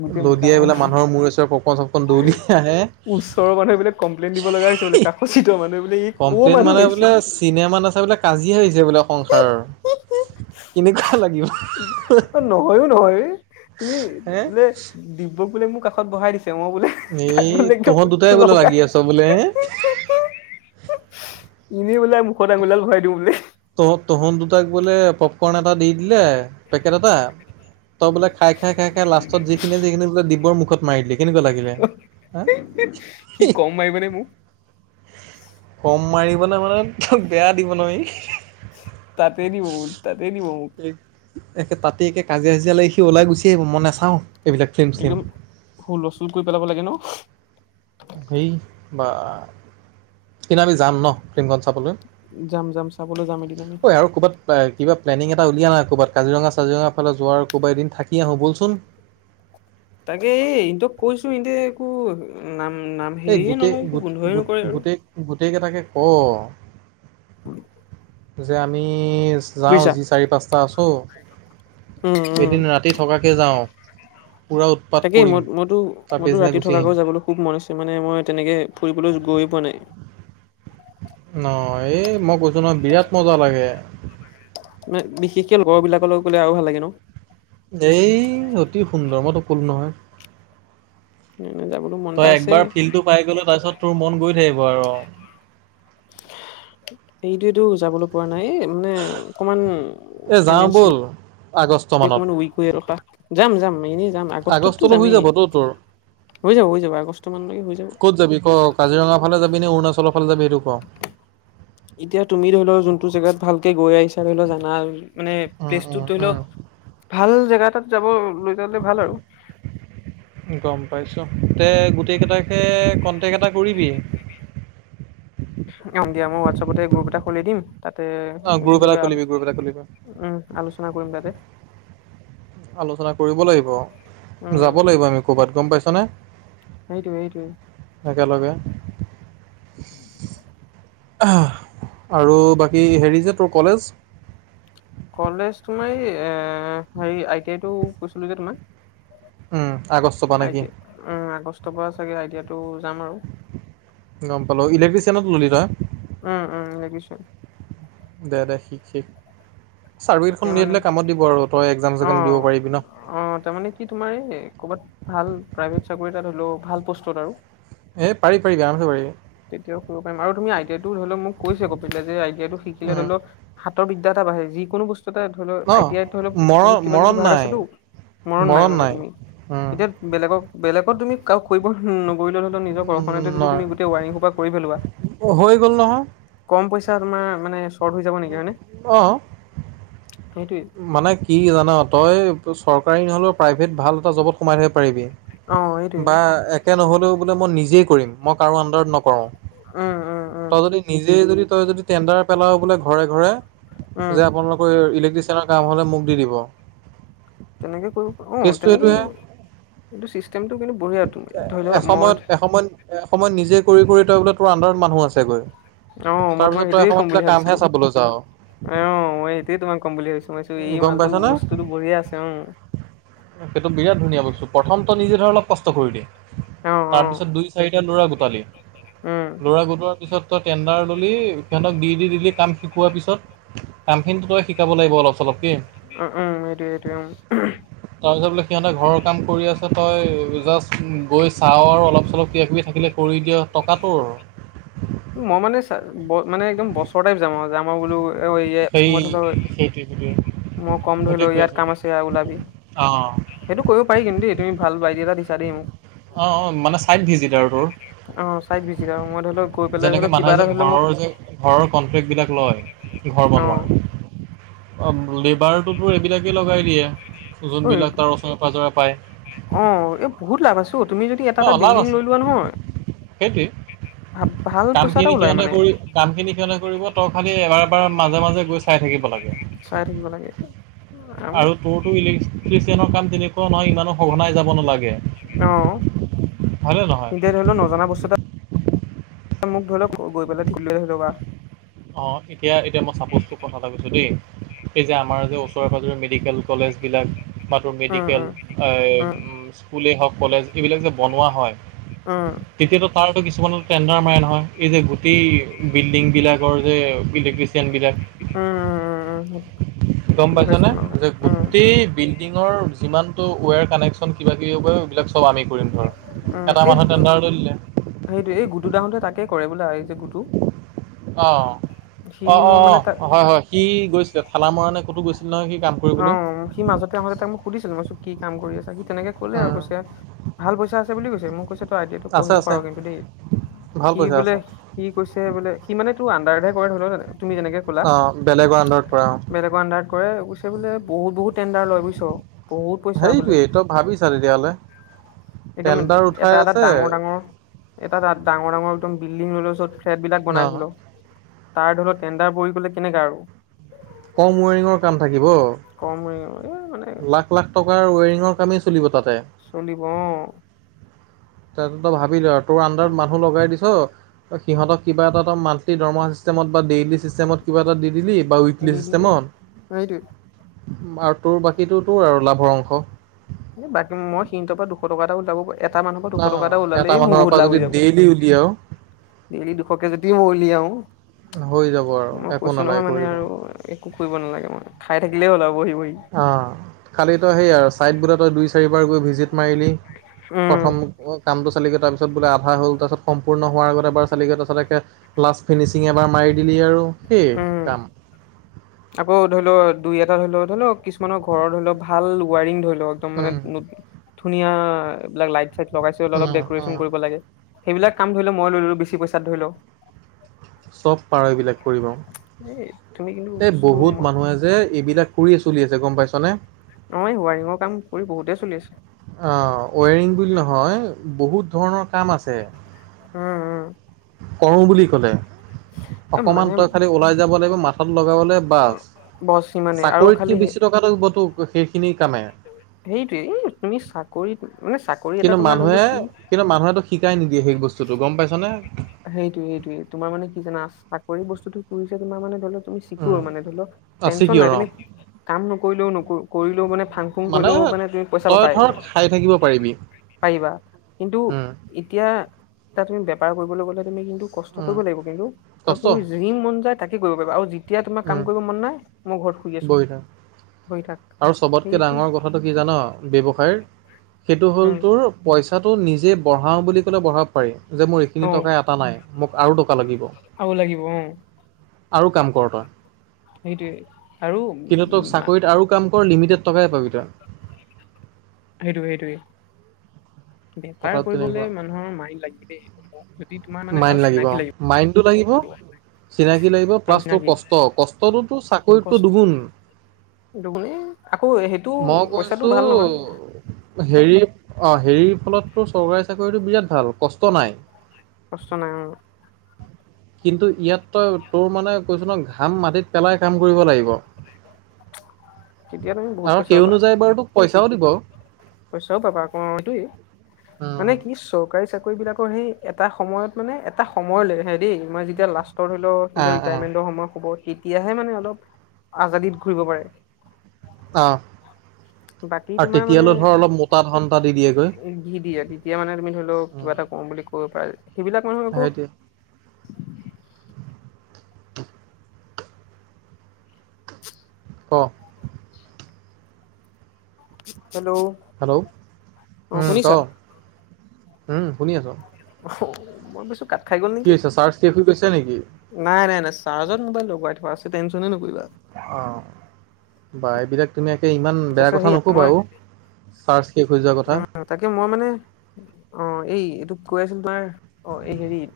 মোকে লদিয়াই মোকাম বোলে মানুহৰ মূৰে চূৰে পপকৰ্ণ চপকৰ্ণ দলিয়াই হে ওচৰৰ মানুহ এইবিলাক কমপ্লেইন দিব লাগে। [unintelligible] কাষ চিত মানুহে বোলে ই কৰ কমপ্লেইন মানুহ মানে আহিছিল বোলে চিনেমা নাচায় বোলে কাজিয়া হৈছে বোলে সংসাৰৰ। কেনেকুৱা লাগিব। অ'নহয়ো, নহয় তুমি হে বোলে দিব্য বোলে মোৰ কাষত বহাই দিছে। তেওঁ বোলে এই কাক বোলে একদম তহঁত দুটাই বোলে লাগি লগাই। আছ বোলে হে এনেই বোলে মুখত আঙুলি দাল ভৰাই দিওঁ বোলে। তহ'ত তহ'ত দুটাক বোলে পপকৰ্ন এটা দি দিলে পেকেট এটা তই বোলে খাই খাই খাই খাই লাষ্টত যিখিনি সিখিনি বোলে দিব্যৰ মুখত মাৰি দিলি। কেনেকুৱা লাগিলে হা। সি কম মাৰিব নে মোক কম মাৰিবনে মানে তো বেয়া দিব নহয়। তাতে দিব বোলে তাতে দিব। মোক একে তাতে একে কাজিয়া চাজিয়া লাগি সি ওলাই গুচি আহিব মই নেচাওঁ। একদম হুলস্থুল কৰি পেলাব লাগে ন। হেই বা কিন্ত আমি যাম ন। ফ্লিমখন চাবলৈ যাম যাম চাবলৈ যাম এদিন আমি ঐ আৰু ক'ৰবাত কিবা প্লেলেনিং এটা উলওিয়া নাই ক'ৰবাত কাজিৰঙা চাজিৰঙা ফালে যোৱাৰ ক'ৰবাত এদিন থাকি আহোঁ। ব'লচোন [inaudible] তাকে এইটোক কৈছো ইহঁতে একো নাম নাম এই হেৰিয়ে গোটেই নলয় একো গোট গোন্ধই নকৰে আৰু গোটেই গোটেইকেইটাকে কৰ উম। যে আমি যাওঁ যি চাৰি পাঁচটা আছো। উম উম এদিন ৰাতি থকাকে যাওঁ। পুৰা উৎপাত তাকেই কৰিম মই মইতো তাৰ মইতো পিছদিনা ৰাতি গুচি আহিম থকাকৈ যাবলৈ খুব মন আছে। মানে মই তেনেকে ফুৰিবলৈ গৈয়ে পোৱা নাই। ন এই মই কৈছো নহয় বিৰাট মজা লাগে। মানে বিশেষকে লগৰ বিলাকলৈ গ'লে আৰু ভাল লাগে ন। এই অতি সুন্দৰ মই টোক কলো নহয়। এনে যাবলৈ মন এটা তই আছে একবাৰ ফিল্ডটো পাই গ'লে। তাৰপিছত তোৰ মন গৈ থাকিব আৰু [inaudible] সেইটোৱে টো যাবলৈ পৰা নাই মানে অকণমান এ যাওঁ ব'ল ফাইনেঞ্চিয়েলি আগষ্ট মানত অকমান উইক হয় ৰখা যাম যাম এনে আগষ্টলৈ হৈ যাব তো তোৰ। হৈ যাব হৈ যাব আগষ্ট মানলৈকে হৈ যাব ক'ত যাবি ক কাজিৰঙা ফালে যাবি নে অৰুণাচলৰ ফালে যাবি সেইটো ক। এতিয়া তুমি ধৰি লও যোনটো জেগাত ভালকে গৈ আহিছা ধৰি লও জানা মানে উম প্লেচটো উম ধৰি লও উম ভাল জেগা এ তাত যাব। লৈলে ভাল আৰু। গোটেইকেইটাকে কণ্টেক্ট এটা কৰিবি অ, দিয়া মই হোৱাটছআপতে গ্ৰুপ এটা খুলি দিম। তাতে অ গ্ৰুপ এটা চবে আ খুলিবি গ্ৰুপ এটা খুলিবি উম, আলোচনা কৰিম তাতে। আলোচনা কৰিব লাগিব, উম যাব লাগিব আমি ক'বাত গম পাইছ নে নেইট এইেইট একেলগে আৰু বাকী হেৰি যে তোৰ কলেজ কলেজ তোমাৰ এই হেৰি আই টি আই টো কৈছিলো যে তোমাৰ উম। আগষ্টৰ পৰা নেকি আইয়া উ আগষ্টৰ পৰা চাগে আইডিয়াতটো গম পালো ইলেক্ট্ৰিচিয়ানত ললি তই উম, উম, লখিছয় দে, শিক, শিক চাৰ্ফ তাকে এইটখন নি মানে দিলে কামত দিব আৰু তই একজাম অ চাম দিব পাৰিবি ন। অ, তাৰমানানে কি তোমাৰ এই কৰ'বাত ভাল প্ৰাইভেট চাকৰিাত হলেও ভাল পষ্টত আৰু এই পাৰি পাৰি আমে পাৰি। তেতিয়াও কৰিব পাৰিম আৰু তুমি আইডিয়াটো ধৰি লও মোক কৈছে কপা যে আইডিয়াটো শিকিলে উম ধৰি লও। বিদ্যা বাঢ়ে যিকোনো বস্তু ধৰি ল অ আইটিই ধৰি লও মৰণ বহুত কিবা, কিবি মৰণ ভাগ নাই আছেতো মনট নাই মানে তুমি এতিয়া বেলেগক, বেলেগত তুমি কৰিব নকৰিলে ধৰি লও নিজৰ উম ঘৰ্ষণাতে ন যদি তুমি [unintelligible] খোপা কৰি পেলোৱা, হৈ গ'ল নহয় কম পইছা তোমাৰ মানে হৈ যাব নেকি হয়নে। অ সেইটোৱে মানে কি জানা তই চৰকাৰী নহ'লে প্ৰাইভেট ভাল এটা জবত সোমাই থৈব পাৰিবি। অ, এইটোৱে। তে নহ'লেও বোলে মই নিজেই কৰিম মই কাৰো আডাৰত নকৰো উম উম উম তই যদি নিজে যদি তই যদি টেন্দাৰ পেলাৱ বোলে ঘৰে ঘৰে, উম যে আপোনালোকৰ ইলে কাম হলে মোক দি দিব। তেনেকে কৰিব উ, কেছটো তেনেকেই এইটোহে এইটো চিষ্টেমটো কিন্তু বঢ়িয়া ত ধৰি লও মই এ, সময়ত নিজে কৰি, কৰি তই বোলে তোৰ আন্ধাৰত মানুহ আছেগৈ। অ, মই তোমাক তাৰপিছত তই সেইটোয়ে ক'ম এসময়ত বোলে বুলি কামহে ভাবিছিলো চাবলৈ যাওঁ অ', অ', মই এইটোয়ে তোমাক ক'ম বুলি ভাবিছিলো। উ, গম পাইছ নে সেইটো বিৰাট ধুনীয়া বস্তু প্ৰথম ত নিজে ধৰ অলপ কষ্ট কৰি দি। অ', অ'। তাৰপিছত দুই, চাৰিটা ল'ৰা গোটালি, উম, ল'ৰা গোটোৱাৰ পিছত তই টেণ্ডাৰ ল'লি সিহঁতক দি, দি, দিলি কাম শিকোৱাৰ পিছত কামখিনি তই শিকাব লাগিব। অলপ চলপকৈ উ, উম, এৰি, এৰি, উম। তাৰপিছত বোলে সিহঁতে ঘৰৰ কাম কৰি আছে। তই জাষ্ট গৈ চাও আৰু অলপ, চলপ কিবা, কিবি থাকিলে কৰি দিয়। টকা টোৰ। মই মানে, মানে একদম বছৰ টাইপ যাম আমাৰ বোলো সেই [unintelligible] মোৰ সেইটোৱে সেইটোৱে মই কম ধৰি লও সেইটোৱে কৈ ইয়াত আছোঁ কাম আছে ওলাবি। অঁ সেইটো কৰিব পাৰি কিন্ত দেই তুমি ভাল আইডিয়া এটা দি অ', অ', মানে ছাইট ভিজিটাৰ তোৰ। [unintelligible] সময়ত ধৰি লক যেনেকে মানুহে যে ঘৰৰ যে ঘৰৰ কনফ্লেক্ট বিলাক লয় ঘৰ অ', বনোৱাৰ। অ, লেবাৰটোতো এইবিলাকে লগাই দিয়ে। ঐ ওজনবিলাক তাৰ ওচৰে পাঁজৰে অ', এই পায়। বহুত লাভ আছো তুমি যদি এটা, এটা বিল্ডিং লৈ লোৱা নহয় ভা ভাল সেইটোৱেইে পইচা এটা কামখিনি ওলাই সিহঁতে মানে কৰি কামখিনি সিহঁতে কৰিব তই খালি এবাৰ বাৰ মাজে মাজে গৈ চাই থাকিব লাগে চাই থাকিব লাগে আৰু তোৰতো ইলেক্ট্ৰিচিয়ানৰ কাম তেনেকুৱা নহয় ইমানো সঘনাই যাব নালাগে। অ', হয়নে তেতিয়া ধৰি লও নহয়। নজনা বস্তু মোক ধৰি লওক গৈ পেলাই ঠিক লৈ ধৰি লবা। অ এতিয়া, এতিয়া মই চাপোজ তোক কথা এটা কৈছো দেই এই যে আমাৰ যে ওচৰে পাজৰে মেডিকেল কলেজ বিলাক বা তোৰ উম মেডিকেল, উম এ স্কুলে হওক, বা কলেজ এইবিলাক যে বনোৱা হয়। উম। তাৰো কিছুমানত টেণ্ডাৰ মাৰে নহয়। এই যে গোটেই বিল্ডিং বিলাক। আগৰ যে ইলেক্ট্ৰিচিয়ানবিলাক। উম-উম-উম-উম। গম পাইছনে যে গোটেই বিল বিল্ডিংৰ যিমানটো ৱেৰ কানেকশ্বন কিবা কিবি এইবিলাক চব আমি কৰিম ধৰ উম, এটা এই মানুহে টেণ্ডাৰটো দিলে সেইটোৱে। এই গুটুদাহ'তে তাকে কৰে হবলা। এই যে গুদু। অ। অ, অ, তাক অ, হয়, হয় সি গৈছিলে ফালা মাৰাণে ক'তো গৈছিলে নহয় সি কাম কৰিবলৈ। তাতে তাক মোক সুধিছিলো মই কি কাম কৰি আছা সি তেনেকে ক'লে আৰু কৈছে ভাল পইচা আছে বুলি কৈছে মোক কৈছে। আইডিয়াটো আছে পঢ়িব আছে পাৰো কিন্তু দেই। ভাল সি পইচা বোলে আছে সি কৈছে বোলে সি মানে তোৰ আনটো চাৰভে কৰে হবলা তুমি যেনেকৈ ক'লা অঁ বেলেগৰ আণ্ডাৰত পৰা অঁ বেলেগৰ আনন্দাৰত। কৰে গৈছে বোলে, বহুত বহুত টেণ্ডাৰ লয় বুইছ। সেইটোৱেই তই ভাবিছা তেতিয়াহ'লে। একদম টেণ্ডাৰ উঠাই এটা এটা আছে ডাঙৰ ডাঙৰ এটা তাত ডাঙৰ ডাঙৰ একদম বিল্ডিং লৈলোছো ফ্লেট বিলাক অঁ বনাইছিলো। তাৰ ধৰি লওক তেণ্ডাৰ পৰি গলে কেনেকা আৰু। কম ৱেৰিংৰ কাম থাকিব। কম এ মানে লাখ লাখ টকা ৱেৰিং চব কামেই চলিব তাত। চলিব অ। ত তই ভাবি ল আৰু তোৰ আন্দাৰত মানুহ লগাই দিছ। ত সিহঁতক কিবা এটা মন্থলী দৰমহা চিষ্টমত বা ডেইলি চিষ্টমত কিবা এটা দি দিলি। বা দি উইকলি দিলো চিষ্টেমত, সেইটোৱে আৰু তোৰ বাকীটো তোৰ আৰু লাভৰ অংশ। বাকী মই সিহঁতৰ পৰা দুশ টকা এটা ওলাব পাৰিম। এটা মানুহৰ ন দুশ টকা এটা ওলালেই মোৰ মানুহৰ পৰা বহুত লাভ যদি হৈ যাব। ডেইলি উলিয়াও ডেইলি দুশকে যদি মই উলিয়াও। হৈ যাব আৰু মই একো কৈছো নালাগে নহয় মানে কৰিব আৰু একো কৰিব নালাগে মই। খাই থাকিলেই হ'ল আৰু বহি বহি। অ খালি তই হেৰি আৰু ছাইদ বোলে তই দুই চাৰিবাৰ গৈ ভিজিট মাৰিলি। উম প্ৰথম কামটো চালিগৈ তাৰপিছত বোলে আধা হ'ল। তাৰপিছত সম্পূৰ্ণ হোৱাৰ আগত এবাৰ চালিগৈ তাৰপিছত একে লাষ্ট ফিনিচিঙ এবাৰ মাৰি দিলি আৰু। সেই উম, কাম আকৌ ধৰিলো দুই এটা ধৰি লও, ধৰি লওক কিছুমানৰ ঘৰৰ ধৰি লওক ভাল ৱায়ৰিং ধৰি লওক। একদম মানে উম ধুনীয়া, এইবিলাক লাইট চাইট লগাইছে অ অলপ ডেক'ৰেচন অ কৰিব লাগে। সেইবিলাক কাম ধৰি ল মই লৈ ললো বেছি পইচাত ধৰি লও। চব পাৰ এইবিলাক কৰিব। এই তুমি কিন্তু এই বস্তু বহুত মই মানুহে যে এইবিলাক কৰিয়ে চলি আছে গ'ম পাইছনে। অ ৱাৰিঙৰ কাম কৰি বহুতেই চলি আছে। অ ৱৰিং বুলি নহয় বহুত ধৰণৰ কাম আছে। উম, উম। কৰো বুলি ক'লে। এ অকমান মানে তই খালি ওলাই যাব লাগিব মা লগাবলে বাছ। বছ ইমানে আৰু চাকৰিত খালি কি বেছি টকা তোক সেইখিনি কামে। সেইটোয়ে তুমি চাকৰিত মানে চাকৰি এটা কিন্তু তোমাৰ ধৰি লও মানুহে, কি কিন্তু মানুহেটো শিকাই নিদিয়ে সেই বস্তুতটো গ'ম পাইছনে? সেইটোয়ে সেইটোয়ে তোমাৰ মানে কি জানা চাকৰি বস্তুতটো পুৰিছে তোমাৰ মানে ধৰিলওঁক তুমি উম, চিক'ৰ মানে ধৰি লওক টেনচন চিকিয়ৰ নাই অ'। তুমি কাম নকৰিলেও কৰিলেও মানে ফাং ফুং কৰিলেও মানে তুমি পইচা তই পাবায়। ধৰ খাই থাকিব পাৰিবি। পাৰিবা, কিন্তু উম, এতিয়া তাত তুমি বেপাৰ কৰিবলৈ গ'লে তুমি কিন্তু কষ্ট উম, কৰিব লাগিব, কিন্তু আৰু কষ্ট তুমি যি মন যায় তাকে কৰিব পাৰিব। আৰু যেতিয়া তোমাৰ কাম উম, কৰিব মন নাই মোৰ ঘৰ বহি থাক। আৰু চবতকৈ সেইটো ডাঙৰ কথাটো কি জানা ব্যৱসায়ৰ সেইটো হ'ল উম তোৰ পইচাটো নিজে বঢ়াওঁ বুলি ক'লে বঢ়াব পাৰি, যে মোৰ এইখিনি অ টকাই অতা নাই। মোক আৰু দৰকাৰ আৰু লাগিব, অ' আৰু কাম কৰ তই। সেইটোৱে, আৰু কিন্তু তোক উ চাকৰিত আৰু কাম কৰ লিমিটেড টকাই পাবি তই। সেইটোৱে সেইটোৱে, বেপাৰ কথাটো কৰিবলে তেনেকুৱা মানুহৰ মাইণ্ড লাগে দেই। যদি তোমাৰ মানে আৰু চিনাকি লাগিব। টো লাগিব চিনাকি লাগিব আৰু প্লাছ তোৰ চিনাকি কষ্ট কষ্টটো চাকৰিতকৈ দুগুণ- দুগুণে মই কৈছো হেৰি অ' হেৰিৰ ফলত তোৰ চৰকাৰী চাকৰিটো বিৰাট ভাল, কষ্ট নাই। কষ্ট নাই উম। কিন্তু ইয়াত তই তোৰ মানে কৈছো নহয় ঘাম মাটিত পেলাই কাম কৰিব লাগিব। তেতিয়া তুমি বহুত আৰু সেই অনুযায়ী বাৰু তোক পইচাওঁ দিব। পইছাওঁ পাবা অহ ইটোয়ে মানে উম কি চৰকাৰী চাকৰি কৰি বিলাকৰ সেই এটা সময়ত মানে এটা সময়লৈ হেৰী মই যেতিয়া লাষ্ট ৰ ধৰিল সিহ'তৰ আহ আহ ৰিটায়াৰমেণ্ট হ'বৰ সময়ত তেতিয়াহে মানে অলপ আজাদিত ঘূৰিব পাৰে। অ' আৰু তেতিয়ালৈ ধৰ অলপ মোটা ধন এটা দি দিয়েগৈ দি দিয়ে দি দিয়ে তেতিয়া মানে তুমি ধৰি লওঁ কিবা উম এটা কৰো বুলি ক'ৰিব পাৰে। সেইবিলাক মানুহ আকৌ সেইটোৱে [unintelligible] ক কি [unintelligible] হেল্ল' উম ক শুনিছা উম শুনি আছো। মই ভাবিছোঁ কাত খাই গ'ল কি নেকি হৈছে চাৰ্জ শেষ হৈ গৈছে নেকি নাই নাই নাই চাৰ্জত মোবাইল লগাই থোৱা আছে টেনশ্যন এ নকৰিবা। অ' বা এইবিলাক তুমি কে ইমান তাৰপিছত বেয়া কথা নকবা অ' চাৰ্জ শেষ হৈ যোৱা কথা উম তাকে মই মানে অ' এই এইটো কৈ আছিলো তোমাৰ অ' এই হেৰিত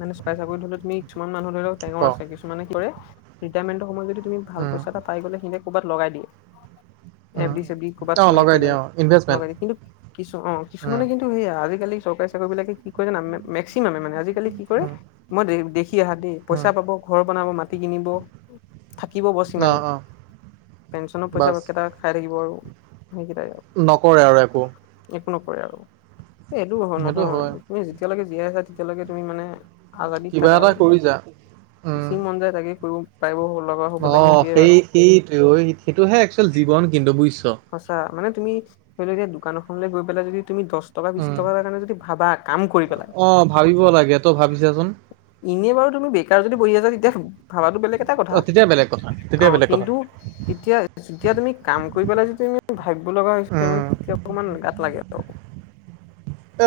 মানে চৰকাৰী চাকৰিটো হ'লে তুমি কিছুমান মানুহৰ ধৰি লওঁক ক টেঙৰ আছে কিছুমানে কি কৰে ৰিটায়াৰমেণ্ট সময়ত যদি তুমি ভাল উম পইছা এটা পাই গ'লে সিহঁতে কৰ'বাত লগাই দিয়ে, এফ উম ডি চেফ দি কৰ'বাত অ সুমিয়াই লগাই থৈ দিয়া যায়। অ ইনভেষ্টমেণ্ট লগাই দিয়ে ও কিন্তু কিছু অ উম কিছুমানে কিন্তু সেয়া আজিকালি চৰকাৰী চাকৰিবিলাকে কি কৰে মেক্সিমানে আজিকালি কি কৰে উম মই দেখিছোঁ কি আহাদে উম পইচা পাব ঘৰ বনাব মাটি কিনিব থাকিব বছ অ সিমানেই অ পেঞ্চনৰ পইচা বাছ কেইট খাই থাকিব আৰু সেইকেইটাই নকৰে আৰু একো। একো নকৰে আৰু, এই এইটো সেইটো নহয় হয় তুমি যেতিয়ালৈকে জীয়াই আছা তেতিয়ালৈকে তুমি মানে আজাদিত কিবা থকা এটা আৰু, কৰি যা উম যি মন যায় তাকে কৰিব পাৰিব হ'ল অ', সেই সেইটোৱে সেইটোহে এক্সুয়েল জীৱন কিন্তু বুজিছ সঁচা মানে, তুমি ধৰি লও এতি দোকান এখনৈ গৈ পেলাই যদি তুমি, দশ টকা, বিশ উম টকাৰ, কাৰণে যদি ভাবা কাম কৰি পেলাই অ', ভাবিব লাগে তই ভাবিছাচোন এনে বাৰু তুমি বেকাৰ যদি তেতিয়া ভাবাটো বেলেগ এটা কথা, অ', তেতিয়া বেলেগ কথা তেতিয়া অ', বেলেগ কথা। কিন্তু তেতিয়া তেতিয়া তুমি কাম কৰি পেলাই যদি তুমি ভাবিব লগা হৈছে উম, তেতিয়া অকমান গাত লাগে আৰু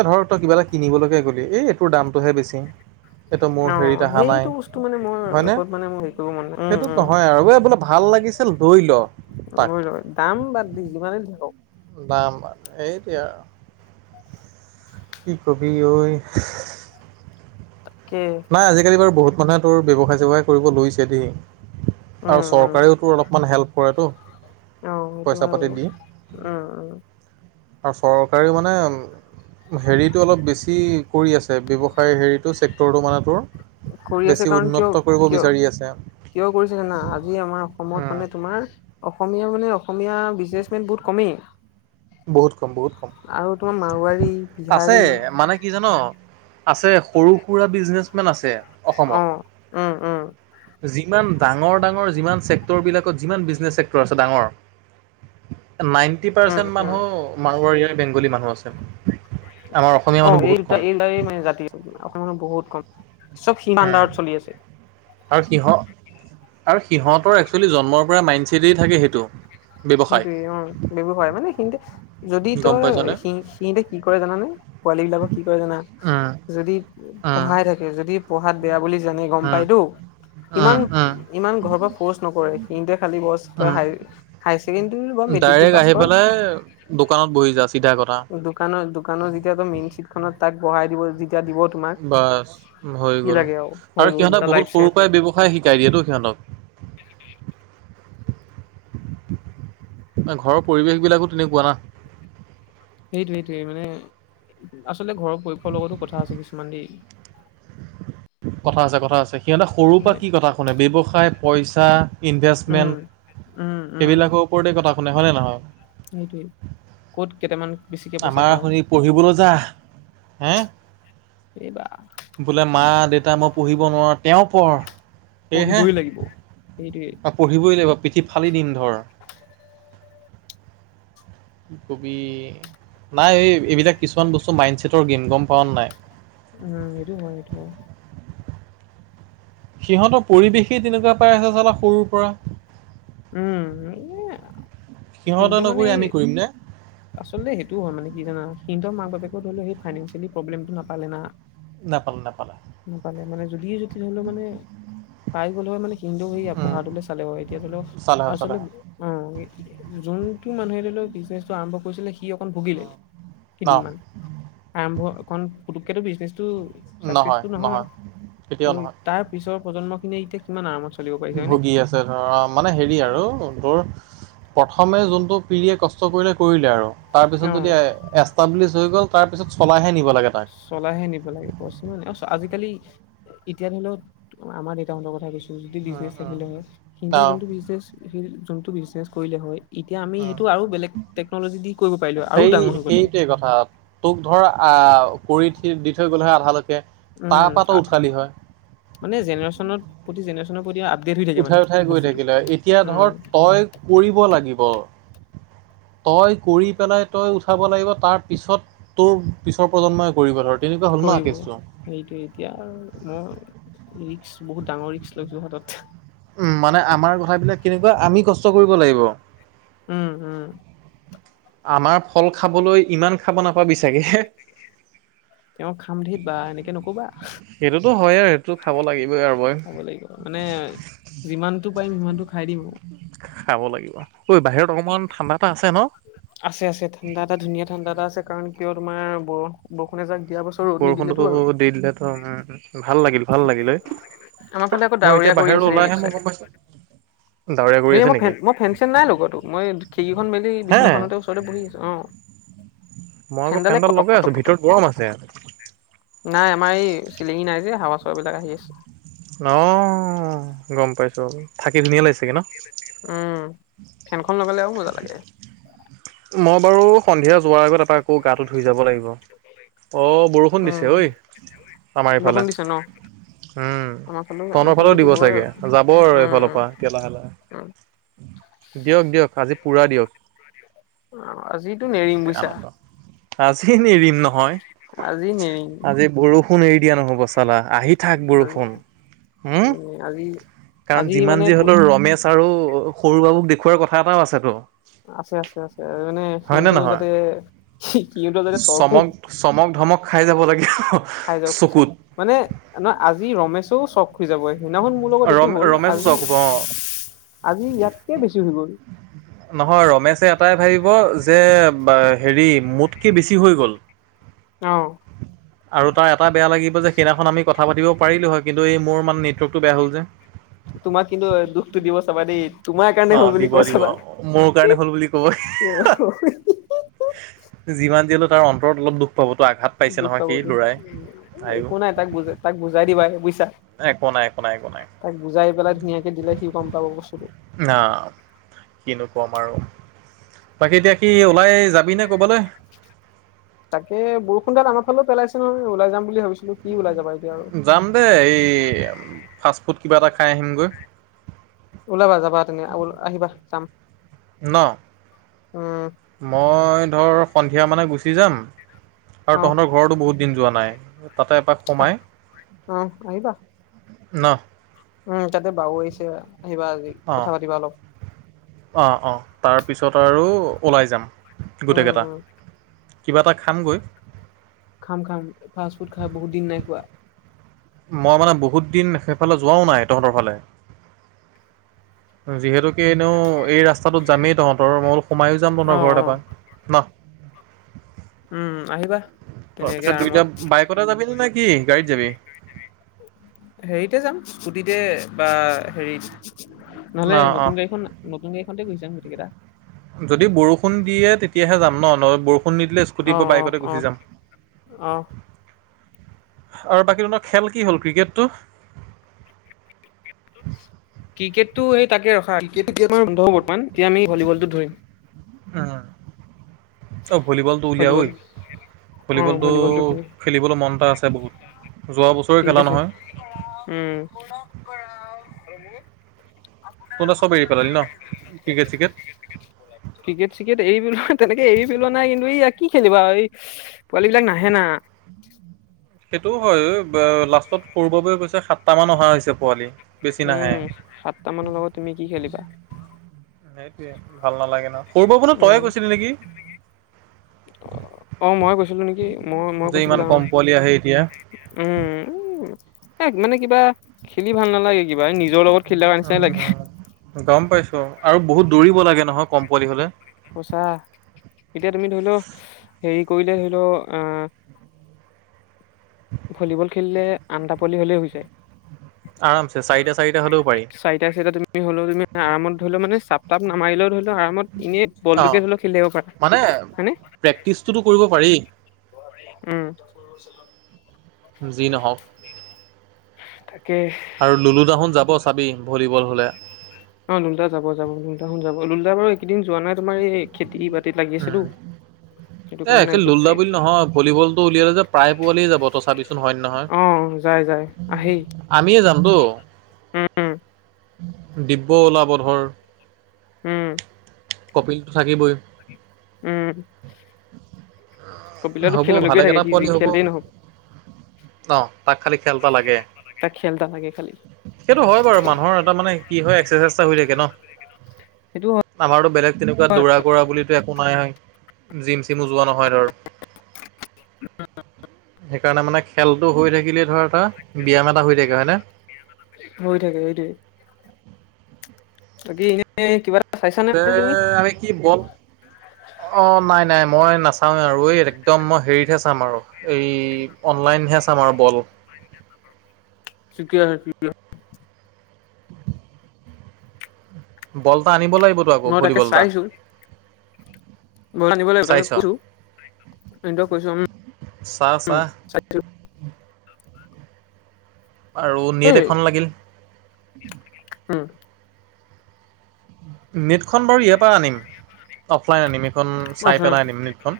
এ ধৰ তই কিবা এটা কিনিবলৈকে গ'লি, এই এইটোৰ দামটোহে বেছি এইটো অ মোৰ হেৰিত অহা নাই, সেইটো বস্তু মানে মোৰ হয়নে লাইফত মানে মোৰ হেৰি কৰিব মন নাই উম সেইটোত উম নহয় আৰু বোলে ভাল লাগিছিল লই ল তাক লৈ লয় দাম বাদ দি যিমানেই ধৰক দাম, এইটোৱে আৰু কি কবি ঐ কে নাই, আজিকালি বাৰু বহুত মানুহে তোৰ ব্যৱসায় চেৱসায় কৰিব লৈছে দেই উম আৰু, চৰকাৰেও তো অলপমান হেল্প কৰেতো আহ, সেইটো পইচা ভাল পাতি উম, দি উম, আৰু চৰকাৰীও মানে হেৰিটো, অলপ বেছি কৰি আছে ব্যৱসায় হেৰিটো চেক্টৰটো মানে, তোৰ কৰি বেছি আছে কাৰণ কিয় উন্নত কৰিব কিয়? বিচাৰি আছে কিয় কৰিছে জানা, আজি আমাৰ অসমত উম মানে তোমাৰ অসম অসমীয়া মানে, অসমীয়া বিজনেচমেন বহুত কমেই বহুত কম, বহুত কম, আৰু তোমাৰ মাৰোৱাৰী আছে বিহাৰী মানে কি জান? আছে সৰু সুৰা বিজনেচমেন আছে অ অসমত উম উম যিমান ডাঙৰ, ডাঙৰ, যিমান চেক্টৰবিলাকত যিমান বিজনেছ চেক্টৰ আছে ডাঙৰ নাইন উম ন, উম মানুহ মাৰোৱাৰী বেংগলী মানুহ আছে আমাৰ অসমীয়া মানুহ অ', এই বহুত কম দুটাই মানে জাতি অসমীয়াখন বহুত কম চব সীমান্দাৰত উম, চলি আছে আৰু কিহ আৰু সিহঁতৰ একচুৱেলি জন্মৰ পৰা মাইণ্ড চছেটেই থাকে সেইটো ব্যৱসায় সেইটোয়ে অ', ব্যৱসায় মানে সিহতে যদি গম তই পাইছনে সি সিহতে কি কৰে জানানে পোৱালী বিলাকক কি কৰে জানা উম যদি উম পঢ়াই থাকে যদি পঢ়াত বেয়া বুলি জানি গম উম পাইতো ইমান উম উম ইমান ঘৰ পৰা ফৰ্চ নকৰে সিতেোৱে খালী উম হাই ছেকেণ্ডাৰী বা ডাইৰেক্ট আহি পেলাই দোকানত বহি যা চিধা কথা। মেট্ৰিকটো দোকানৰ মেইন চিট খনত তাক বহাই দিব দিব তোমাক বাছ হৈ কি গ'ল লাগে হৈ আৰু, গ'ল সিহঁতক তাৰ লাইফ বহুত সৰুৰ ছেট পৰাৰাই ব্যৱসায় শিকাই দিয়েতো সিহঁতক ঘৰৰ পৰিৱেশ বিলাকো তেনেকুৱা না সেইটো সেইটোয়েই মানে, আচলতে ঘৰৰ পৰিশৰ লগতো কথা আছে কিছুমান দে কথা আছে, কথা আছে সিহঁতে সৰুৰ পৰা মানে কি কথা শুনে ব্যৱসায় পইচা উম, ইনভেষ্টমেণ্ট, উম, উম সেইবিলাকৰ ওপৰতে কথা শুনে হয়নে নহয় সেইটোৱে ক'ত কেইটামান বেছিকে পইচা আমাৰ পাওঁ হৰি পঢ়িবলৈ যা হে সেইবা বোলে মা দেউতা মই পঢ়িব নোৱাৰো তেওঁ পঢ় সেয়েহে পহিবই লাগিব সেইটোৱে পঢ়িবই লাগিব, পিঠি ফালি দিম ধৰ কবি নাই এই এইবিলাক কিছুমান বস্তু মাইণ্ড ছেটৰ গেম গেম পাৱ নাই উম, সেটো হয় সেইটো হয় সিহঁতৰ পৰিৱেশেই তেনেকুৱা পাই আছে চালা সৰুৰ পৰা উম, সিং সিহঁতে ত মানে নকৰি আমি কৰিম নে আচলতে সেইটো হয় মানে কি জানা কিন্তৰ মাক বাপেত ধৰি লও সেই ফাইনেন্ঞ্চিয়েল প্ৰ্লেমটো নাপালে না। নাপালে নাপালে। নাপালে মানে যদিয়ে যদি ধলেও মানে পাই গ'ল হয় মানে সিন্দু হেয়া উম পঢ়াটো চে হয় এতিয়া ধৰি লক চালে চালে আচলতে অ যোনটো মানুহে ধৰি লও বিজনেচটো আৰম্ভ কৰিছিলে কি অকন ভুগিলে উম ন কেইদিনমান আৰম্ভ অ পুতুককো বিজনেছ চচটো নহয় ত কেতিয়াও নহয় তাৰ পিছৰ প্ৰজন্ম খিনি এতিয়া কিমান আৰামত চলিব পাৰিছে হয়নে ভুগি আছে ধৰা মানে মানে হেৰি আৰু তোৰ প্ৰথমে যোনটো পিৰীয়ে কষ্ট কৰিলে কৰিলে আৰু। তাৰ পিছত অ যদি এষ্টাবলিছ হৈ গ'ল তাৰ পিছত চলাইহে নিব। লাগে তাক চলাইহে নিব লাগে [unintelligible] কালি এতিয়া ধৰি লও আমাৰ দেউতাহঁতৰ কথা কৈছোঁ উম বিনে উম থাকে হয় সিৰ অ যোনটো বিজনে সেই যোনটো বিজনেচ কৰিলে হয়, এতিয়া আমি উ, সেইটো আৰু বেলেগ টেকনলজি দি কৰিব পাৰিলো হয়, আৰু সেই ডাঙৰ হৈ গ'ল হয় সেইটোৱে কথা তোক ধৰ আহ, কৰি থ দি থৈ গ'লেহে আধালৈ উম মানে জেনেৰে্যন প্ৰতি জেনেৰেশ্যনৰ প্ৰতি আপডেট হৈ থাকে মানে উঠাই উঠাই গৈ বস্তুটো থাকিলে এতিয়া উম ধৰ তই কৰিব লাগিব। তই কৰি পেলাই তই উঠাব লাগিব তাৰ পিছত তোৰ পিছৰ প্ৰজন্মই কৰিব ধৰ তেনেকুৱা হ'ল ন কৰিব কেছটো সেইটো এতিয়া মই ৰি্ বহুত ডাঙৰ ৰিক্স লাইছোঁ হাতত। উম, মানে আমাৰ কথাবিলাক কেনেকুৱা আমি কষ্ট কৰিব লাগিব। উম, উম। আমাৰ ফল খাবলৈ ইমান খাব নাপাবি চাগে, তেওঁ [inaudible] বা এনেকে নকবা। সেইটোতো হয় আৰু সেইটো খাব লাগিবই আৰু মই খাব লাগিব মানে যিমানতটো পাৰিম সিমানতটো খাই দিম আৰু। খাব লাগিব আৰু। আছে আছে ঠাণ্ডা এটা ধুনীয়া ঠাণ্ডা এটা আছে। কাৰণ কিয় তোমাৰ বৰ-বৰষুণে এজাক দিয়া বছৰ ৰ'দ নিদিলেতো বৰষুণতটো আৰু। দি দিলে [inaudible] ভাল লাগিল ভাল লাগিলঐ, আমাৰ ফালে আকৌ মই ডাৱৰীয়া এতিয়া কৰি বাহিৰলৈ ওলাই আহে মই গম পাইছোঁ। ধুন মই ফেন মই ফেন চেন নাই লগোৱাতো মই খিৰিকিীখন মেলি হে বিচনাখনতে ওচৰতে বহি আছোঁ। অ, মই আকৌ ফেনডালে ফেনডাল কটক লগাই আছো কটক কটক ভিতৰত গৰম আছে নাই আমাৰ এই চিলিঙি নাই যে হাৱা চাবিলাক আহি আছে। অ', গম পাইছোঁ থাকি ধুনীয়া লাগিছেগে ন? উম, ফেনখন লগালে আৰু বজা লাগে। মই বাৰু সন্ধিয়া যোৱাৰ আগত এপৰা আকৌ গাটো ধুই যাব লাগিব। অ, বৰষুণ উম দিছে ঐ আমাৰ বৰষুণ এইফালে। দিছে ন উম, আমাৰ ফালেও আমাৰ তহতৰ ফালেও দিব দিবই আৰু। চাগে যাব আৰু এইফালৰ উম পৰা [inaudible] লাহে উম লাহে। দিয়ক দিয়ক আজি পুৰা দিয়ক। অ, আজিতো নেৰিম বুইছা। আজি এৰিম নহয় আজি নেৰিম। আজি বৰষুণ এৰি দিয়া নহব চালা। আহি থাক আজি বৰষুণ। উম, আজি কাৰণ আজি যিমান যি মানে হলেও ৰমেশ আৰু সৰু বাবুক দেখওৱাৰ কথা এটাও আছে তো। আছে আছে আছে মানে সিতেও নহয় যাতে সিটো যাতে তৰপক। চমক চমক ধমক খাই যাব লাগে। খাই যাওক খাই চকুত। মানে নহ আজি ৰমেশও চখ খু যাবই। সেইনাখন মোৰ লগত এইটো ৰম হ'ল ৰমেশো আজি চকুব অ আজি ইয়াতকে বেছি হৈ গ'ল। নহয় ৰমেশে এটাই ভাবিব যে হেৰি, মোতকৈ বেছি হৈ গ'ল। অ'। আৰু তাৰ এটা বেয়া লাগিব যে সেইদিনাখন আমি কথা পাতিব পাৰিলো হয় কিন্তু এই মোৰ মানে নেটৱৰ্কটো বেয়া হ'ল যে তোমাক কিন্তু দুখটো দিব চাবা দেই। তোমাৰ কাৰণে অ হ'ল বুলি দিব কব দিব চাবা। মোৰ কাৰণে হ'ল বুলি ক'ব যিমান দিয়লেও তাৰ অন্তৰত অলপ দুখ। পাবতো আঘাত পাইছে দুখ নহয় পাব সি দুখ ল'ৰাই পাব তাইও একো নাই তাক বুজাই তাক বুজাই দিবা বুইছা। একো নাই একো নাই একো নাই তাক বুজাই পেলাই ধুনীয়াকে দিলে সি গম পাব বস্তুটো। না কিনো কম। বাকী এতিয়া কি ওলাই যাবি নে কবালৈ? সোন তাল আমাৰ ফালে পেলাইছে ন ওলায় যাম বুলি। ভাবিছিলো কি ওলাই যাবা এতিয়া আৰু যাম দেই এই ফাষ্ট ফুড কিবা এটা খাই আহিমগৈ। ওলাবা যাবা তুমি আহিবা চাম। ন। উম। মই ধৰ সন্ধিয়া মানে গুচি যাম আৰু অ তহঁতৰ ঘৰতো বহুত দিন যোৱা নাই। তাতে এপাক সোমাই আহ অ', আহিবা। ন। উম, তাতে বাও আহিছে আহিবা আজি কথা পাতিবা অলপ। অ', অ', তাৰপিছত আৰু ওলাই যাম গোটেই উম কেইটা। উম কিবা এটা খামগৈ। খাম, খাম ফাষ্ট ফুড খাই বহুত দিন নাই খোৱা। মই মানে বহুত দিন সেইফালে যোৱাও নাই তহঁতৰ ফালে। যিহেতু ত এনেও এই ৰাস্তাটো যামেই তহঁতৰ মই অল সোমাই যাম অ তহঁৰ অ ঘৰত এবাৰ ন। [inaudible] উম, উম। তাৰপিছত দুইটা বাইকতে যাবি ন নেকি গাড়ীত যাবি। হেৰিতে যাম। বা হেৰি ন নহলে অঁ নতুন গাড়ীখন নতুন গাড়ী খনতে [unintelligible] যদি বৰষুণ দিয়ে তেতিয়াহে যাম ন ন বৰষুণ নিদিলে অ স্কুটিৰ পৰা অ বাইকতে অ গুচি যাম। অ আৰু বাকী তহঁতৰ খেল কি হ'ল ক্ৰিকেটটো? ক্ৰিকেটটো তেতিয়া আমি ভলীবলটো ধৰিম। উ। অ', ভলীবলতটো ভলীবল উলিয়াওই অ ভলীবল টো ভলীবলটো খেলিম খেলিবলৈ মন এটা আছে। তা বহুত যোৱা বছৰে ঠিক খেলা আছে নহয়। উম [unintelligible] প ক্ৰিকেট চিকেট। ক্ৰিকেট চিকেট এৰি পেলোৱা, তেনেকে এৰি পেলোৱা নাই, কিন্তু এই কি খেলিবা এই পোৱালী বিলাক নাহে না। সেইটো হয় লাষ্টত সৰু বাবু কৈছে সাতটা মান অহা হৈছে পোৱালি। বেছি নাহে। উম সাতটা মানৰ লগত তুমি কি খেলিবা। সেইটোৱয়ে ভাল নালাগে ন। সৰু বাবু নে উ তয়ে কৈছিলি নেকি অ', মই কৈছো। [unintelligible] নেকি মই মই যে কৈছোঁ ইমান বোলো আৰু কম পোৱালি আহে এতিয়া। উম। এ মানে কিবা খেলি ভাল নালাগে কিবা এই নিজৰ লগত খেলি থকা নিচিনাই লাগে উ গম পাইছোঁ আৰু বহুত দৌৰিব লাগে নহয় কম পোৱালি হলে। সঁচা এতিয়া তুমি ধৰি লও হেৰি কৈলে হেলো আহ। ভলীবল খেলিলে আনটা পোৱালি হ'লেই হৈ যায়। আৰামছে চাৰিটা চাৰিটা হ'লেও পাৰি চাৰিটা চাৰিটা তুমি হ'লেও তুমি আৰামত ধৰিলেও মানে চা তাত নামাৰিলেও ধৰি লোৱা আৰামত এনেই অ বলটোকে হ'লেও খেলি থাকিব পাৰা, মানে হয়নে? প্ৰেক্টিচটোতো কৰিব পাৰি উম। যি নহওঁক তাকেই। আৰু লুলো দাহত যাব চাবি, ভলীবল হ'লে। অ', লুলো দা যাব যাব, লুলো দা হঁত যাব, লুলো বাৰু এইকেইদিন যোৱা নাই তোমাৰ এই খেতি বাতি ত লাগি আছেতো। সেইটো এই কাৰণে নাই একচুৱেলী যোৱা লুলো দা চাগে বুলি নহয়, ভলীবলটো উলিয়ালে যে প্ৰায় পোৱালিয়েই যাব, তই চাবিচোন হয় নে নহয়। যাই যাই, আহেই। আমিয়েই যামতো। উম। দিব্য ওলাব ধৰ উম। কপিলটো থাকিবই। উম। কপিলেতো হ'ব, খেললৈকে থাকে ভালেকেইটা সি যি পইণ্টচ হ'ব। খেলেই নহওক ন'? তাক খালি খেল এটা লাগে। তাক খেল এটা লাগে খালি সেইটো হয় বাৰু, মানুহৰ এটা মানে কি হয়? ইচছা হৈ থাকে ন', সেইটো আমাৰো বেলেগ তেনেকুৱা দৌৰা কৰা বুলি একো নাই হয়, জিম চিমো যোৱা নহয় ধৰ। [inaudible] সেইকাৰণে মানে খেলটো হৈ থাকিলে ধৰা এটা ব্যায়াম এটা হৈ থাকে হয়নে? হৈ থাকে সেইটোৱে বাকী এনেই কিবা এটা চাইছা নে তে বাৰু তুমি আমি কি বল, অ', নাই নাই। মই নাচাওঁৱেই আৰু ঐ, একদম মই হেৰিতহে চাম আৰু, এই অনলাইনহে চাম আৰু বল। শক্ৰিয়া শকিয়া। [unintelligible] বল এটা আনিব লাগিবতো আকৌ, ভলীবল এটা। বল আনিব লাগিব, তাকে চাইছ কৈছোঁ। চা চা। চাইছো আৰু নেট এই এখন লাগিল। উম নেটখন বাৰু ইয়াৰ পৰা আনিম, অফলাইন আনিম, এইখন চাই পেলাই আনিম নেটখন।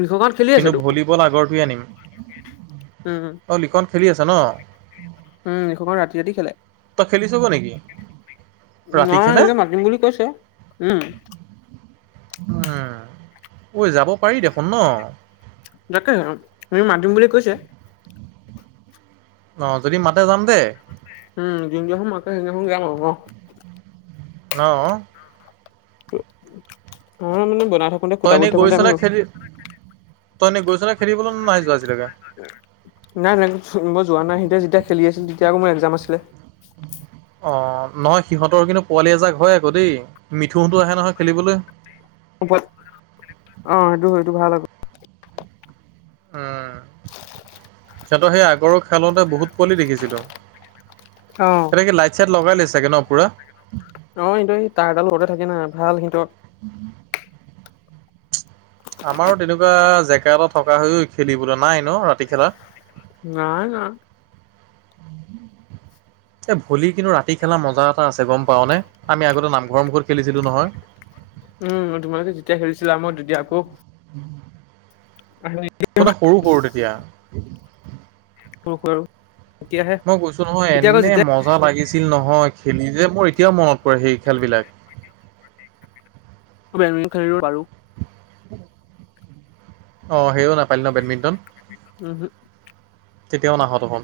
ৰিষখন খেলি আছে ভলীবল আগৰটোয়েই আনিম। হম। অঁ লিখন খেলি আছে ন? উম এইখনক ৰাতি ৰাতি খেলে। খেলি চাব নেকি? ৰাতি নহয় খেলে ইহঁতে মাতিম বুলি কৈছে, উম। উম, ঐ যাব পাৰি দেখোন ন। তাকেহে তুমি মাতিম বুলি কৈছে। অ', যদি মাতে যাম দে। উম, যোনদিনাখন মাতে সেইদিনাখন যাম আৰু ন। ন'? অ', মানে ব তই এনে গৈছ নে খেলি, তই এনে গৈছ নে? নাই, নাই, [unintelligible] মই যোৱা নাই, সিহঁতে যেতিয়া খেলি আছিল তেতিয়া আকৌ মোৰ এক্সাম আছিলে। উ অ নহয় সিহঁতৰ কিন্তু পোৱালি এজাক হয় আকৌ দেই মিথুতো আহে নহয় খেলিবলৈ অ সেইটো সেইটো ভাল আ উম সিহঁতৰ সেই আগৰ খেলতে বহুত পলি দেখিছিলো অ ইাত লগাই লৈ চাগে ন পুৰা অ সু এই তাঁৰডাল লগৰতে থাকে না ভাল সিহত আমাৰো তেনেকুৱা জেগা এটা থকা হৈ খেলিবলৈ নাই ন ৰাতি খেলা ন না এ ভলি কিন্তু ৰাতি খেলা মজা এটা আছে গম পাও নে আমি আগতে নামঘৰৰ মুখত খেলিছিলো নহয় উম তোমালোকে যেতিয়া খেৰিিছিলা মই তেতিয়া আকৌ আৰু ত নে সৰু সৰু তেতিয়া ম কৰ মই কৈছো নহয় এনে মজা লাগিছিল নহয় খেলি যে মোৰ এতিয়াও মনত পৰে সেই খেলবলাক বেডমিণ্টনো বাৰু উ অ সেয়ও নাপালিলি ন বেডমিণ্টন উম হম তেতিয়াও নাহঁতখন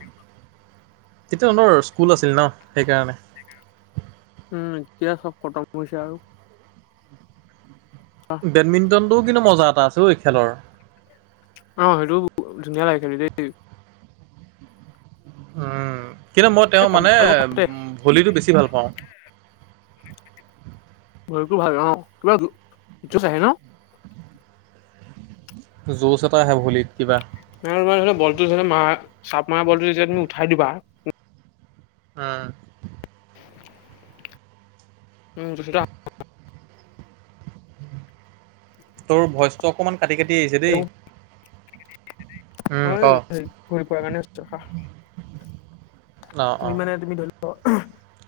তেতিয়া তহঁতৰ স্কুল আছিল ন সেইকাৰণে উম এতিয়া চব খটম হৈছে আৰু বেডমিণ্টনটোও কিন্তু মজা এটা আছে ঐ এই খেলৰ আহ সেইটো ধুনীয়া লাগে খি দেই উম কিন্তু মই তেওঁ মানে ফাটে উ ভলীটো বেছি ভাল পাওঁ ভৰকো ভাল অ কিবা জচ আহে ন যুচ এটা আহে ভলিত তোমাৰ ধ বলটো ম চাপ মৰা বলটো যেতিয়া তুমি উঠাই দিবা হ উম ছৰা তোৰ ভইচটো অকমান কাটি কাটি আহিছে দেই উম, অ ক। ঘূৰি ফোৱাৰ কাৰণো অ', তুমি অ', মানে তুমি ধৰি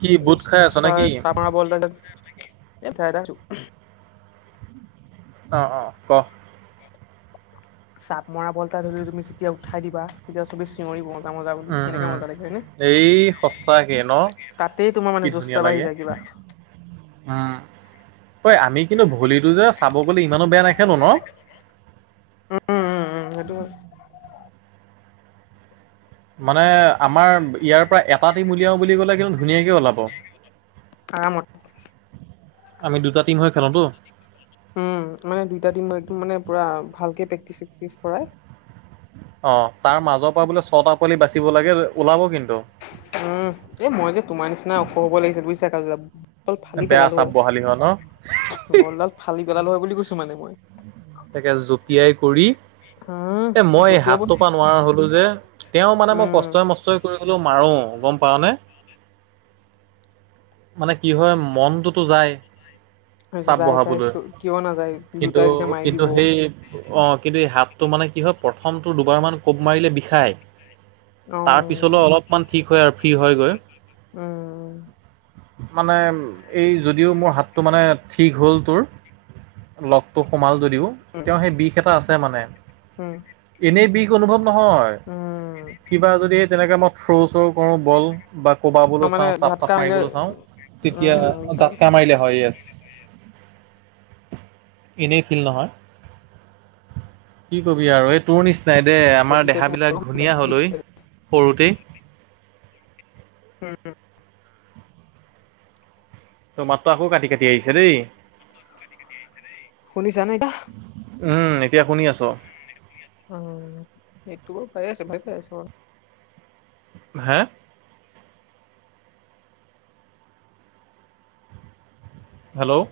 কি বুট খাই আছ নে চ কি? চ মাৰ বল যে এ থাই থছো আহ অ ক চাপ মৰা বল তাত ধৰিও তুমি যেতিয়া উঠাই দিবা তেতিয়া তুমি চিঞৰি বন উম উম এই সচাকে ন তাতেই তোমাৰ কি মানে ধুনীয়া জোচতা বাঢ়ি লাগে। যায় কিবা। উম ঐ আমি কিন্তু ভোলীটো যে চাব গ'লে ইমানো বেয়া নাখেনো ন উম উম উম মানে আমাৰ ইয়াৰ পৰা এটা টি মূলিয়াওঁ বুলি ক'লে কিন্তু ধুনীয়াকৈ ওলাব অ ম আমি দুটা তিিন হৈ খেলোতো উম মানে দুইটা দিন ম একদম মানে পুৰা ভালকে প্ৰেক্টিচ চটিচ কৰাই অ তাৰ মাজৰ পৰা বোলে ছটা পোৱালি বাচিব লাগে ওলাব কিন্তু উম এ মই যে তোমাৰ নিচিনা ওখ হব লাগিছে বুজিছা কল ফালি পেলালো হয় অ বলডাল ফালি পেলাল হয় বুলি কৈছো মানে মই তাকে জপিয়াই কৰি উম এ মই এই জঁপিয়াব হাতটো পৰা নোৱাৰো। হলো যে তেওঁ মানে মই উম কষ্টই মষ্টই কৰিলেও। মাৰো গ'ম পাওঁ নে। মানে কি হয় মনটোতো যায়। অ' চাপ যায়, যায় বহাবলৈ কি কিয় নাযায় কিন্তু দুতাইযেতিয়া মাৰ কিন্তু সেই অ' কিন্তু এই হাতটো মানে কি হয়। প্ৰথমটো দুবাৰমান কোপ মাৰিলে বিষায় তাৰপিছলৈ অ অলপমান ঠিক হয় আৰু। থিৰ হয় গৈ। উম। মানে এই যদিও মোৰ হাতটো মানে ঠিক হ'ল তোৰ। লগটো সোমাল যদিওঁ। উম, তেওঁ সেই বিষ এটা আছে মানে। উম, এনেই বিষ অনুভৱ নহয় উম, কিবা যদি তেনে ককাকে মই। থ্ৰ' চ' কৰোঁ বল। বা তাৰ কবাবলৈ মানে চাওঁ চাপ ঝাটকা তাপ আহিলে মাৰিবলৈ চাওঁ তেতিয়া উম, বিষাই জাতকা মাৰিলে হয় ইয়চ। [inaudible] এনেই ফিল নহয়, কি কবি আৰু এই তোৰ নিচিনা নাই দে আমাৰ তেতিয়াতো দেহাবিলাক আৰু হৈ যায় ঘূনীয়া হলই বিষাই। সৰুতেই উম। তোৰ মাতটো আকৌ কাটি কাটি আহিছে দেই। শুনিছা নে এতাহ উম, এতিয়া শুনি আছো। অ' এইটো বাৰু পাই আছে ভাল পাই আছো বাৰু। হা হেল্ল'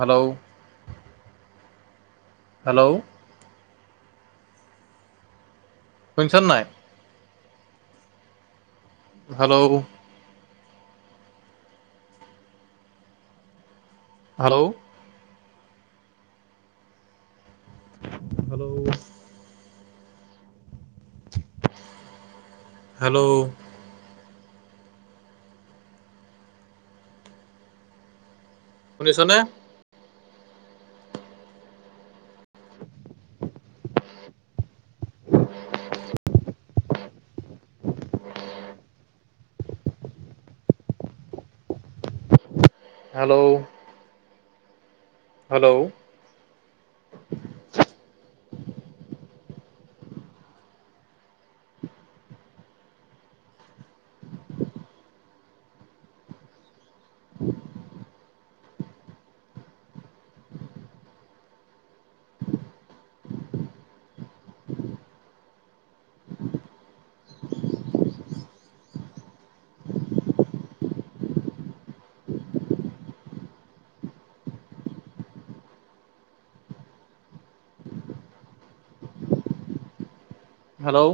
হেল্ল' হেল্ল' শুনিছ নাই। হেল্ল' হেল্ল' হেল্ল' হেল্ল' শুনিছ নে। Hello hello [unintelligible] hello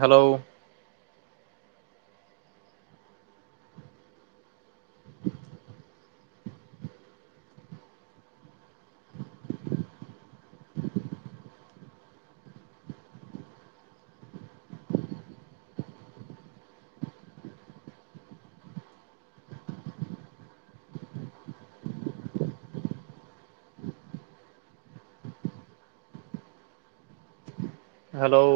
hello hello